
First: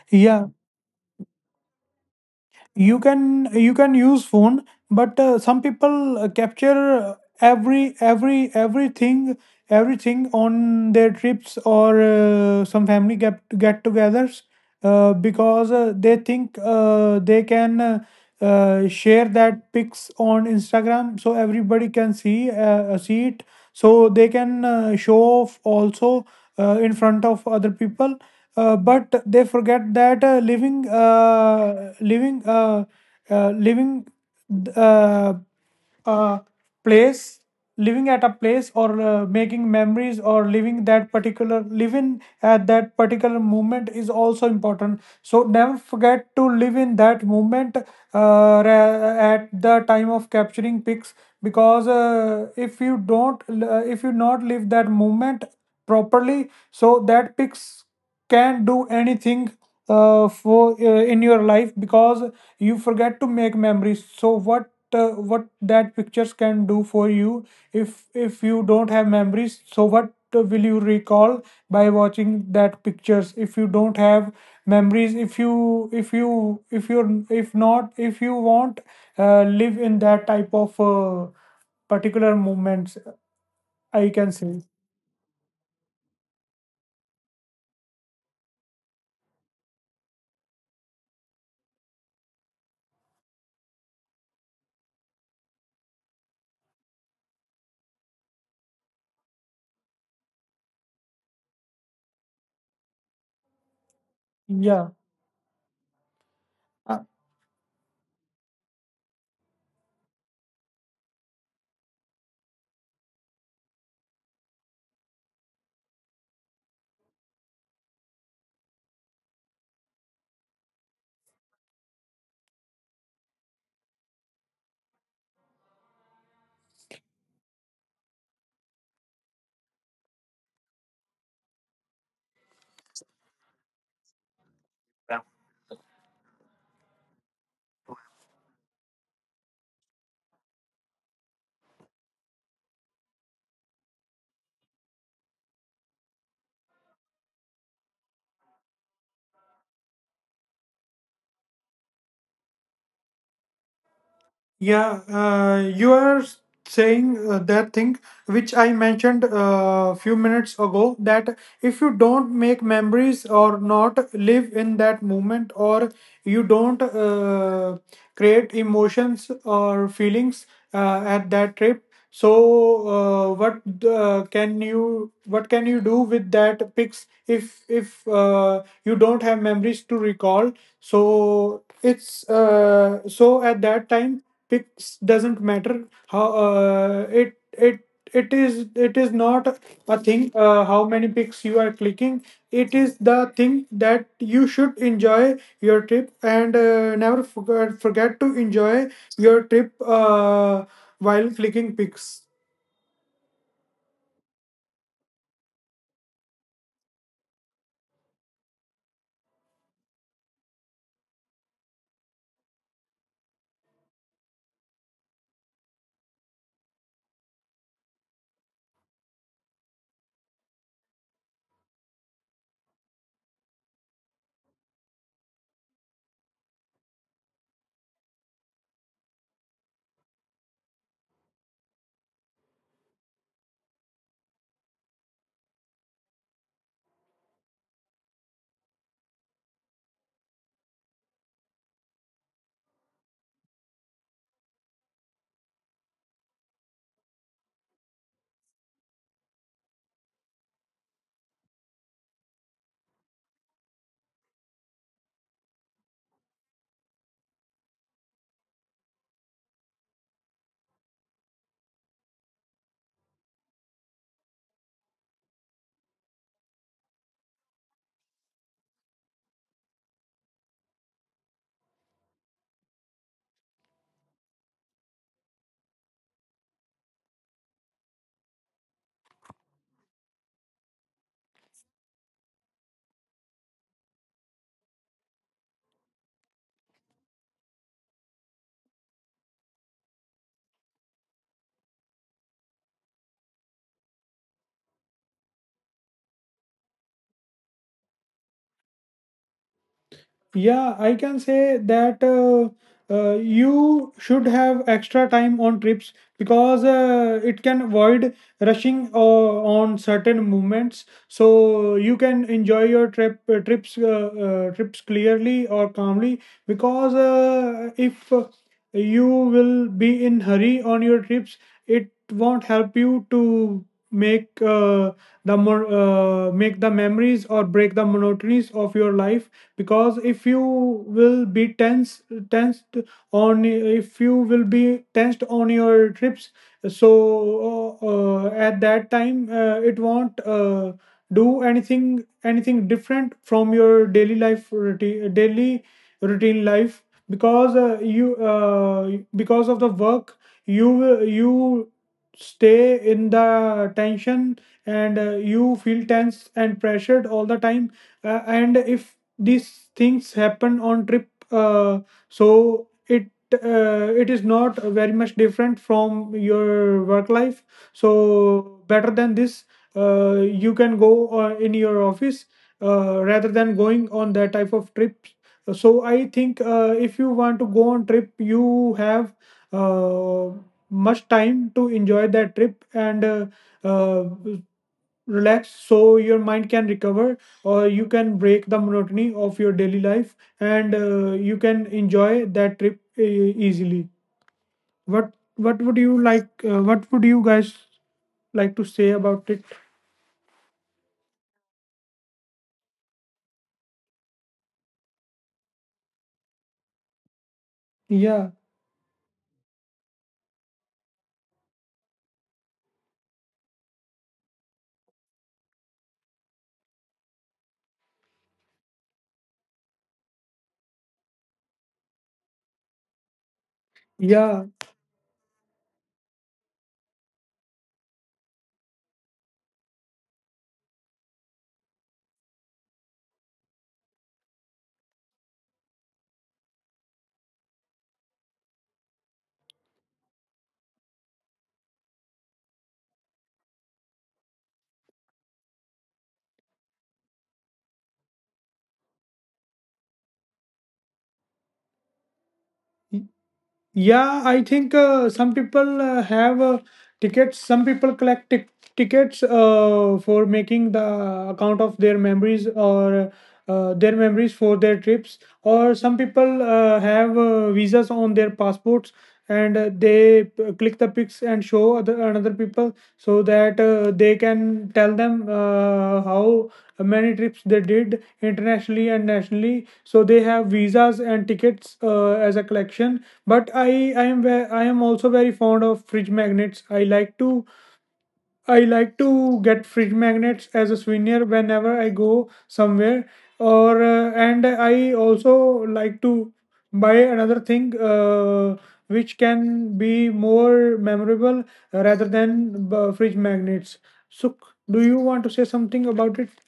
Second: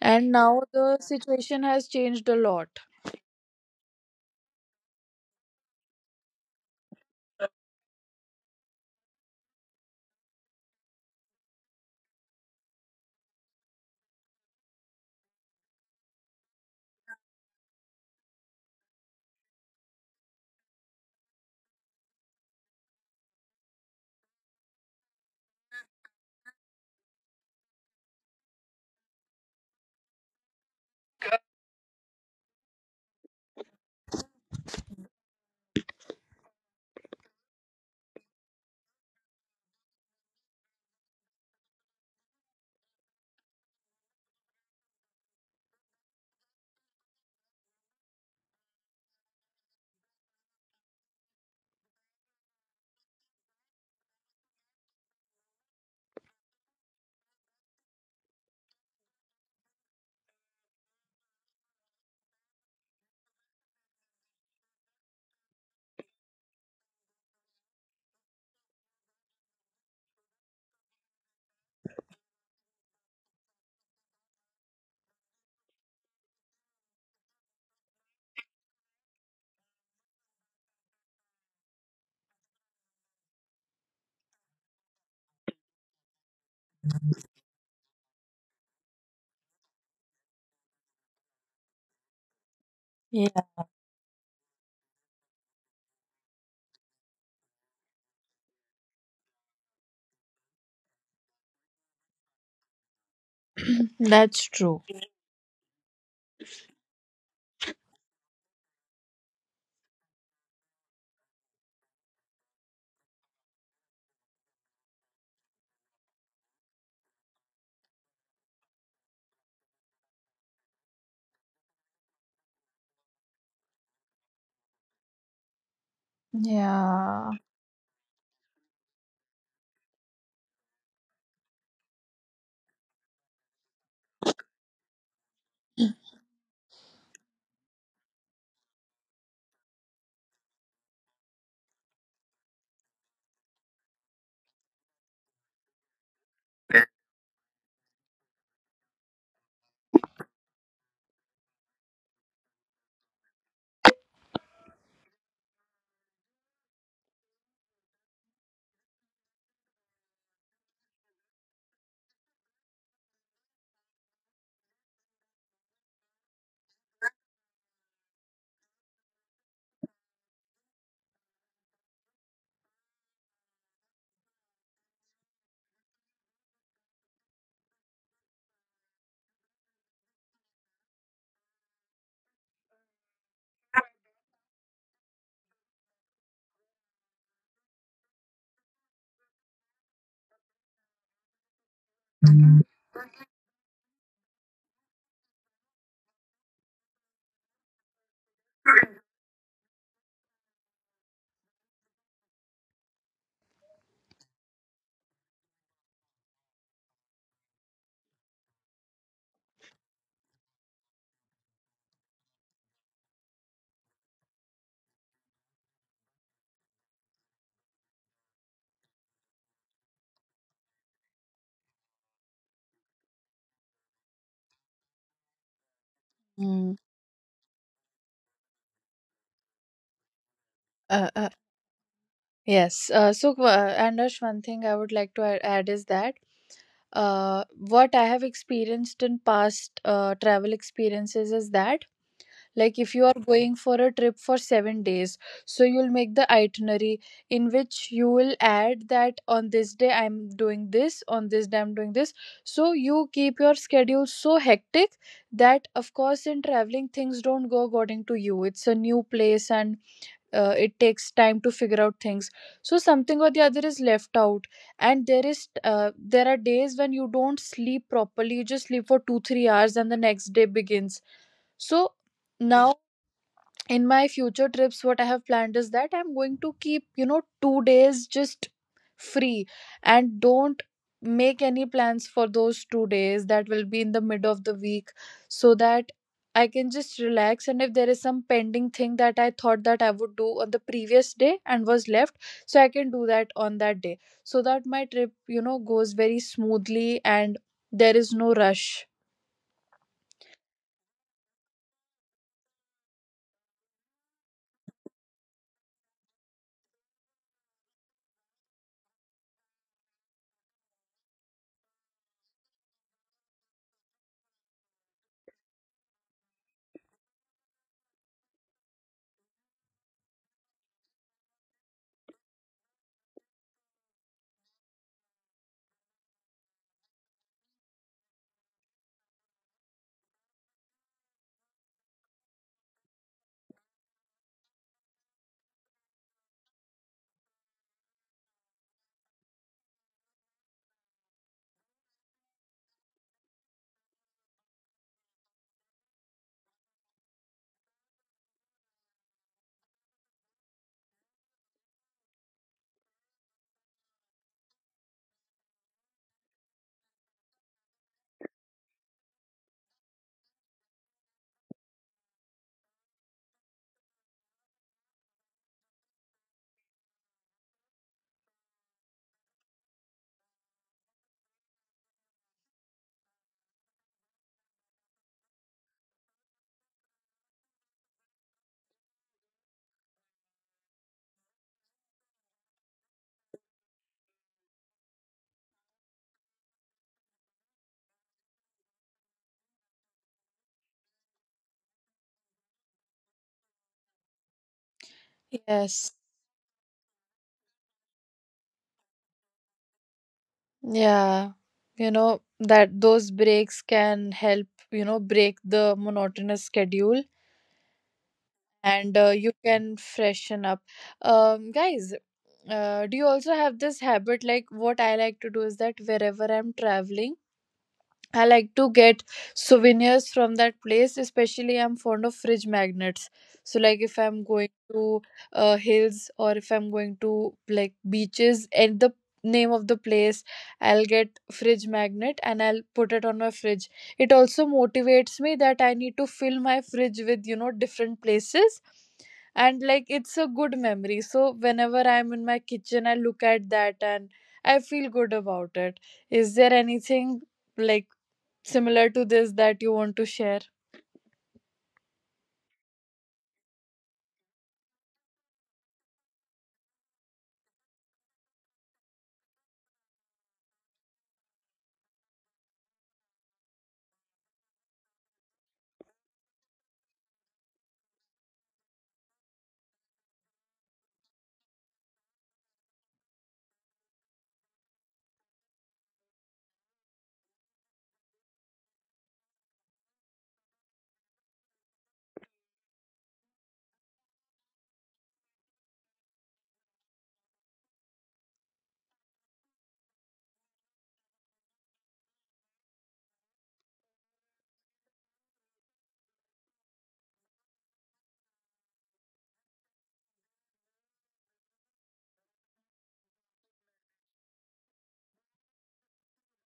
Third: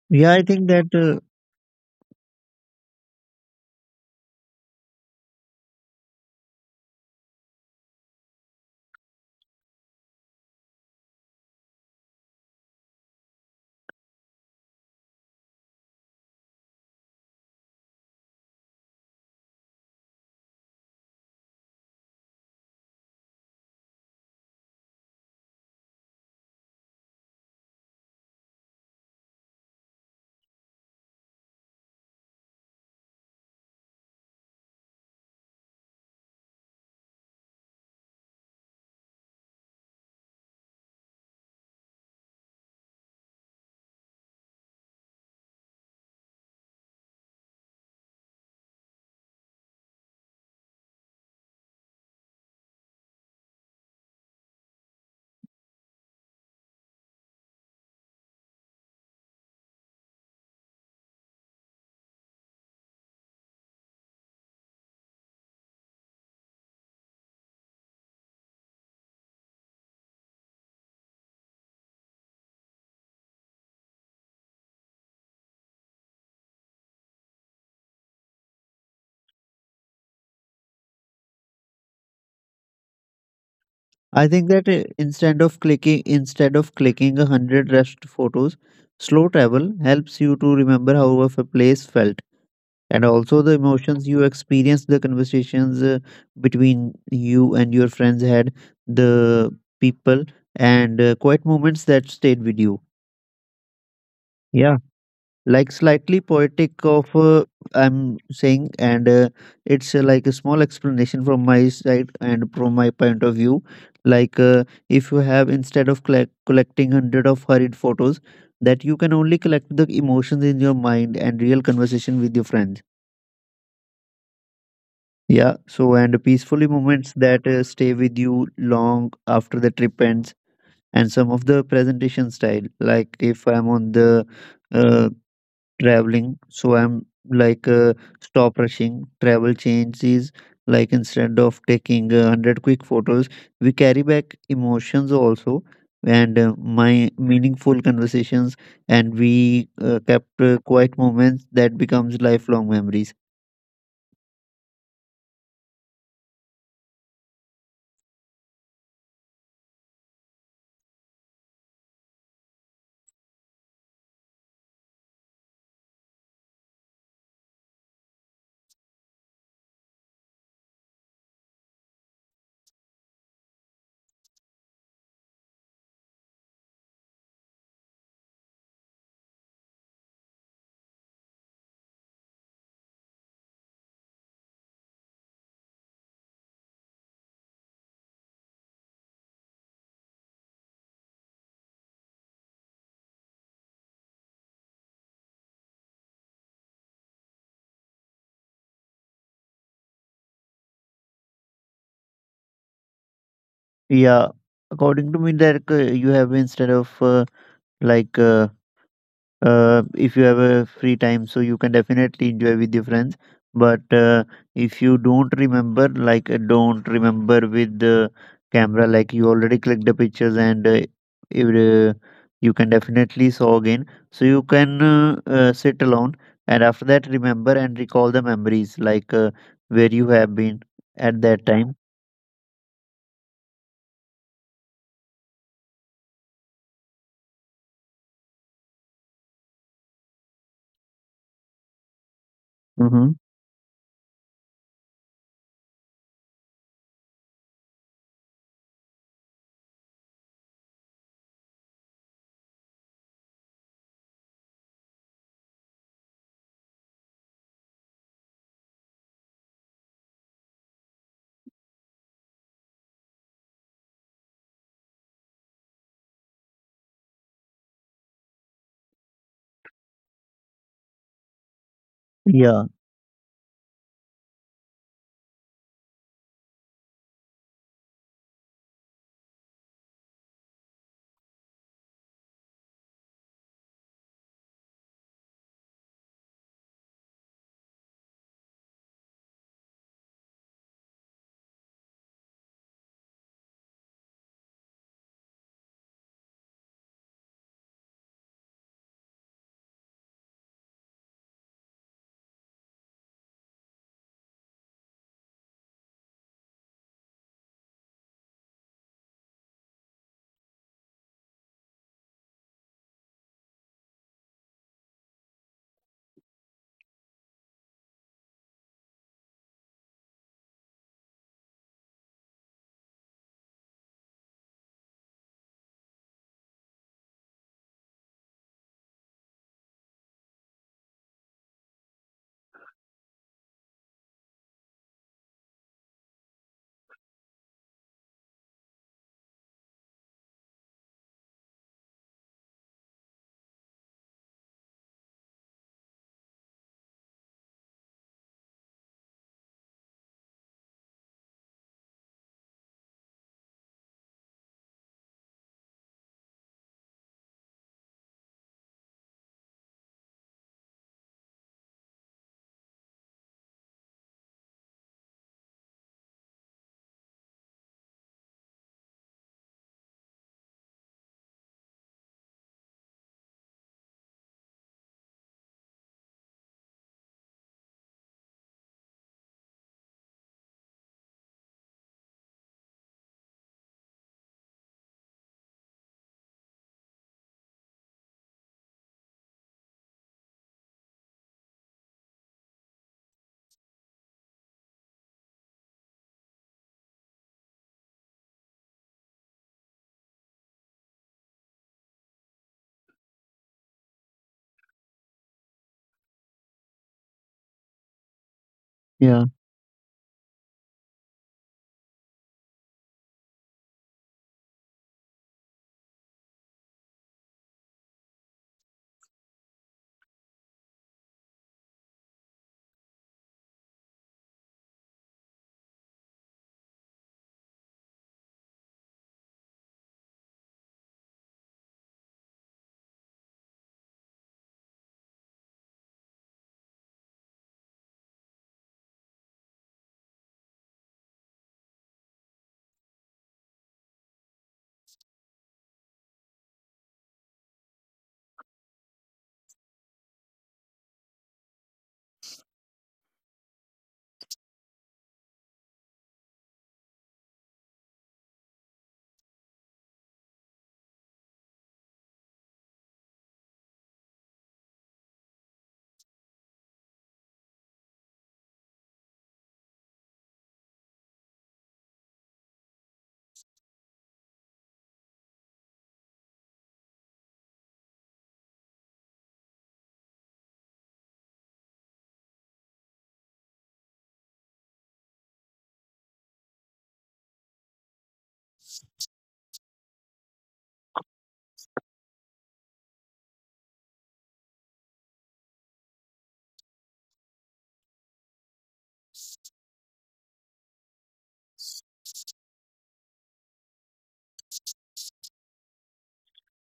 Speaker 3: and
Speaker 2: yeah.
Speaker 1: Yeah,
Speaker 3: now the situation has changed a lot.
Speaker 1: you can use phone, but some people capture every every everything everything on their trips, or some family get-togethers. Because they think they can share that pics on Instagram so everybody can see it, so they can show off also, in front of other people. But they forget that living uh, uh, place living at a place, or making memories or living that particular live in at that particular moment is also important. So never forget to live in that moment, at the time of capturing pics. Because if you not live that moment properly, so that pics can do anything for in your life, because you forget to make memories. So what that pictures can do for you if you don't have memories? So what will you recall by watching that pictures if you don't have memories, if you if you if you're if not if you won't live in that type of particular moments, I
Speaker 2: I
Speaker 1: can
Speaker 2: think
Speaker 1: say.
Speaker 2: that instead of clicking 100 rushed photos, slow travel helps you to remember how a place felt, and also the emotions you experience, the conversations between you and your friends had, the people, and quiet moments that stayed with you.
Speaker 3: That's
Speaker 2: Yeah.
Speaker 3: true.
Speaker 1: Yeah.
Speaker 2: Like slightly poetic
Speaker 1: Uh,
Speaker 2: of I'm saying, and it's like a small explanation from my side and from my point of view. Like if you have, instead of collecting hundred of hurried photos, that you can only collect the emotions in your mind and real conversation with your friends. Yeah, so and peacefully moments
Speaker 3: Yeah.
Speaker 2: that stay with you long after the trip ends, and some of the presentation style, like if I'm on the uh, traveling, so I'm like stop rushing, travel changes, like instead of taking 100 quick photos, we carry back emotions also, and my meaningful conversations, and we kept quiet moments that becomes lifelong memories.
Speaker 1: Yeah, you are saying that thing which I mentioned a few minutes ago, that if you don't make memories or not live in that moment, or you don't create emotions or feelings at that trip, so what can you what can you do with that pics if you don't have memories to recall? So it's so at that time picks doesn't matter how it is not a thing, how many pics you are clicking. It is the thing that you should enjoy your trip and never forget to enjoy your trip while clicking pics.
Speaker 2: Yeah, according to me, that you have, instead of like if you have a free time, so you can definitely enjoy with your friends. But if you don't remember, like don't remember with the camera, like you already clicked the pictures, and if, uh, you can definitely saw again. So you can sit alone, and after
Speaker 3: Mm.
Speaker 2: that remember and recall the memories, like where you have been
Speaker 3: uh,
Speaker 2: at
Speaker 3: uh,
Speaker 2: that time.
Speaker 3: yes, Anush, one thing I would like to add is that uh, what I have experienced in past travel experiences is that, like if
Speaker 2: Mm-hmm.
Speaker 3: you are going for a trip for 7 days, so you'll make the itinerary, in which you will add that on this day I'm doing this, on this day I'm doing this. So you keep your schedule so hectic, that of course in traveling things don't go according to you, it's a new place, and it takes time to figure out things, so something or the other is left out, and there are days when you don't sleep properly, you just sleep for 2 3 hours and the next day begins. So
Speaker 2: Yeah,
Speaker 3: now in my future trips what I have planned is that I'm going to keep, 2 days just free, and don't make any plans for those 2 days, that will be in the mid of the week, so that I can just relax, and if there is some pending thing that I thought that I would do on the previous day and was left, so I can do that on that day, so that my trip goes very smoothly and there is no rush.
Speaker 1: Yeah, I can say that you should have extra time on trips because it can avoid rushing on certain movements. So you can enjoy your trips clearly or calmly, because if you will be in hurry on your trips, it won't help you to make uh, make the memories or break the monotonies of your life. Because if you will be tense tensed on if you will be tensed on your trips, so at that time it won't do anything different from your daily life routine life. Because you because of the work, you stay in the tension, and you feel tense and pressured all the time. And if these things happen on trip, so it is not very much different from your work life. So better than this, you can go in your office, rather than going on that type of trips. So I think if you want to go on trip, you have uh, much time to enjoy that trip and uh, relax so your mind can recover, or you can break the monotony of your daily life, and you can enjoy that trip easily.
Speaker 3: Yes.
Speaker 1: What would you guys like to say about it?
Speaker 3: Yeah, you know that those breaks can help, break the monotonous schedule,
Speaker 1: Yeah.
Speaker 3: and
Speaker 2: yeah.
Speaker 3: you can freshen up. Guys, do you also have this habit? Like, what I like to do is that wherever I'm traveling, I like to get souvenirs from that place, especially I'm fond of fridge magnets. So like if I'm
Speaker 1: Yeah.
Speaker 3: going to hills, or if I'm going to like beaches and the name of the place, I'll get fridge magnet and I'll put it on my fridge. It also motivates me that I need to fill my fridge with, different places. And like it's a good memory. So whenever I'm in my kitchen, I look at that and I feel good about it. Is there anything like similar to this that you want to share?
Speaker 1: Yeah, I think some people have tickets. Some people collect tickets for making the account of their memories, or their memories for their trips. Or some people have visas on their passports, and they click the pics and show other another people so that they can tell them how many trips they did internationally and nationally. So they have visas and tickets as a collection, but I am also very fond of fridge magnets. I like to i like to get fridge magnets as a souvenir whenever I go somewhere, or and I also like to buy another thing, which can be more memorable rather than fridge magnets. Suk, do you want to say something about it?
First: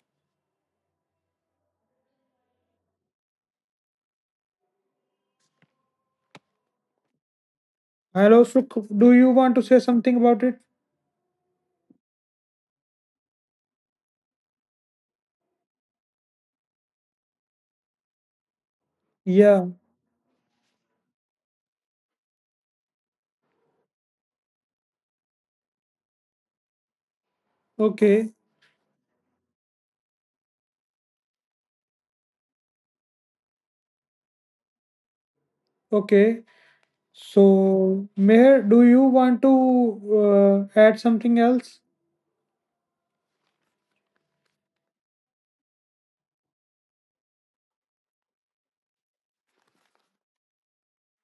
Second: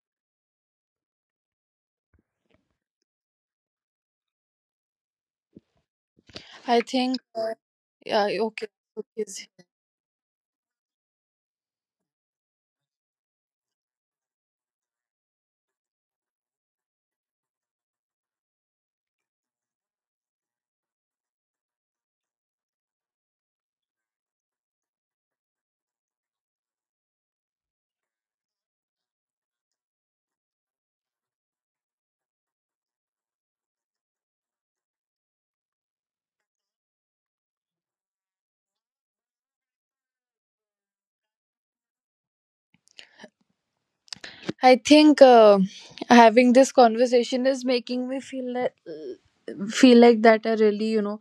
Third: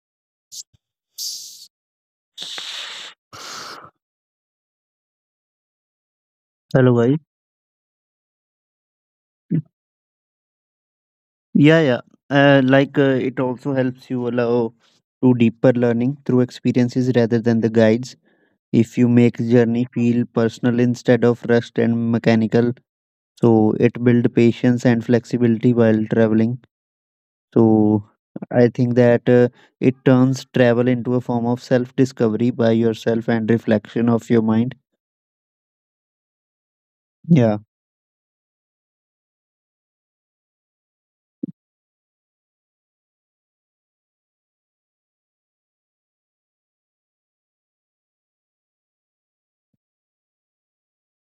Speaker 3: I
Speaker 2: Hello,
Speaker 3: think,
Speaker 2: guys.
Speaker 3: yeah,
Speaker 1: Hello,
Speaker 3: okay.
Speaker 1: Suk. Do
Speaker 3: Okay.
Speaker 1: you want to say something about it?
Speaker 2: Yeah, yeah. Like it also helps you allow to deeper learning through experiences rather than the guides. If you make
Speaker 1: Yeah.
Speaker 2: journey feel personal instead of rushed and mechanical, so it build patience and flexibility while traveling. So
Speaker 1: Okay.
Speaker 2: I think that it turns travel into a form of self discovery by yourself and reflection of your mind.
Speaker 1: Okay.
Speaker 2: Yeah,
Speaker 1: So, Meher, do you want to add something else?
Speaker 3: I think, having this conversation is making me feel like, that I really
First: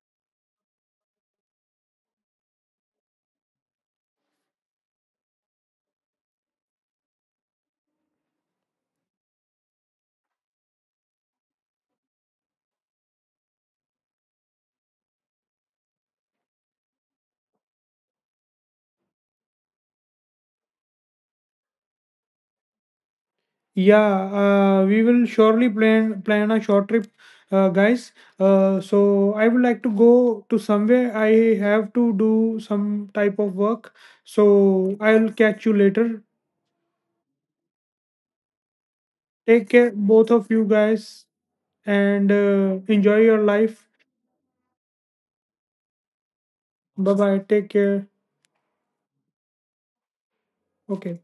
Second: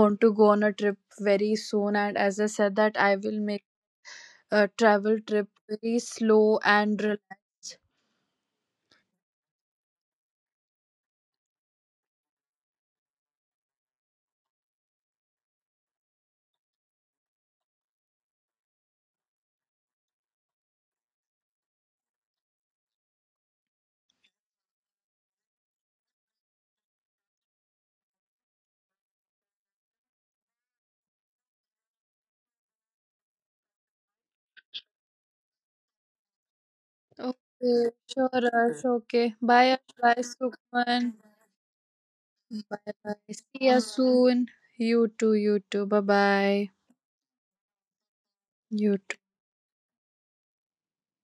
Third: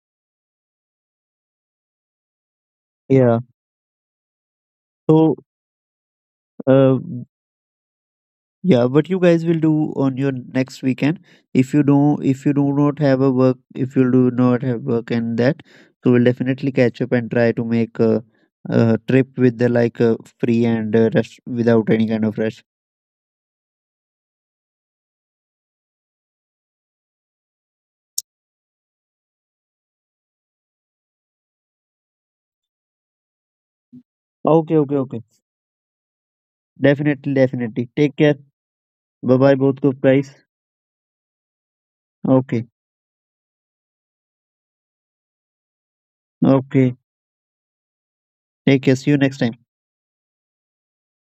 Speaker 3: want to go on a trip very soon. And as I said, that I
Speaker 2: yeah.
Speaker 3: will make a travel
Speaker 2: So.
Speaker 3: trip very slow
Speaker 2: Uh,
Speaker 3: and relaxed.
Speaker 2: Yeah, what you guys will do on your next weekend, if you don't if you do not have a work, if you do not have work and that, so we'll definitely catch up and try to make a trip with the like free and rush without any kind of rush.
Speaker 1: Yeah, we will surely plan a short trip, guys. So I would like to go to somewhere. I have to do some type of work.
Speaker 2: Okay, okay,
Speaker 1: So
Speaker 2: okay.
Speaker 1: I'll catch you later.
Speaker 2: Definitely,
Speaker 3: Okay,
Speaker 2: definitely. Take care.
Speaker 3: sure Ash. Okay,
Speaker 2: Bye bye,
Speaker 1: Take
Speaker 3: bye
Speaker 2: both
Speaker 3: Ash.
Speaker 1: care,
Speaker 2: of
Speaker 3: Bye
Speaker 2: guys.
Speaker 1: both of you
Speaker 3: Sukman.
Speaker 1: guys, and
Speaker 2: Okay,
Speaker 3: Bye bye,
Speaker 1: enjoy your
Speaker 3: see you
Speaker 1: life.
Speaker 3: soon. You too, you too, bye bye.
Speaker 2: okay.
Speaker 1: Bye bye. Take care.
Speaker 2: Take care.
Speaker 3: You
Speaker 2: See you
Speaker 3: too.
Speaker 2: next time.
Speaker 1: Okay.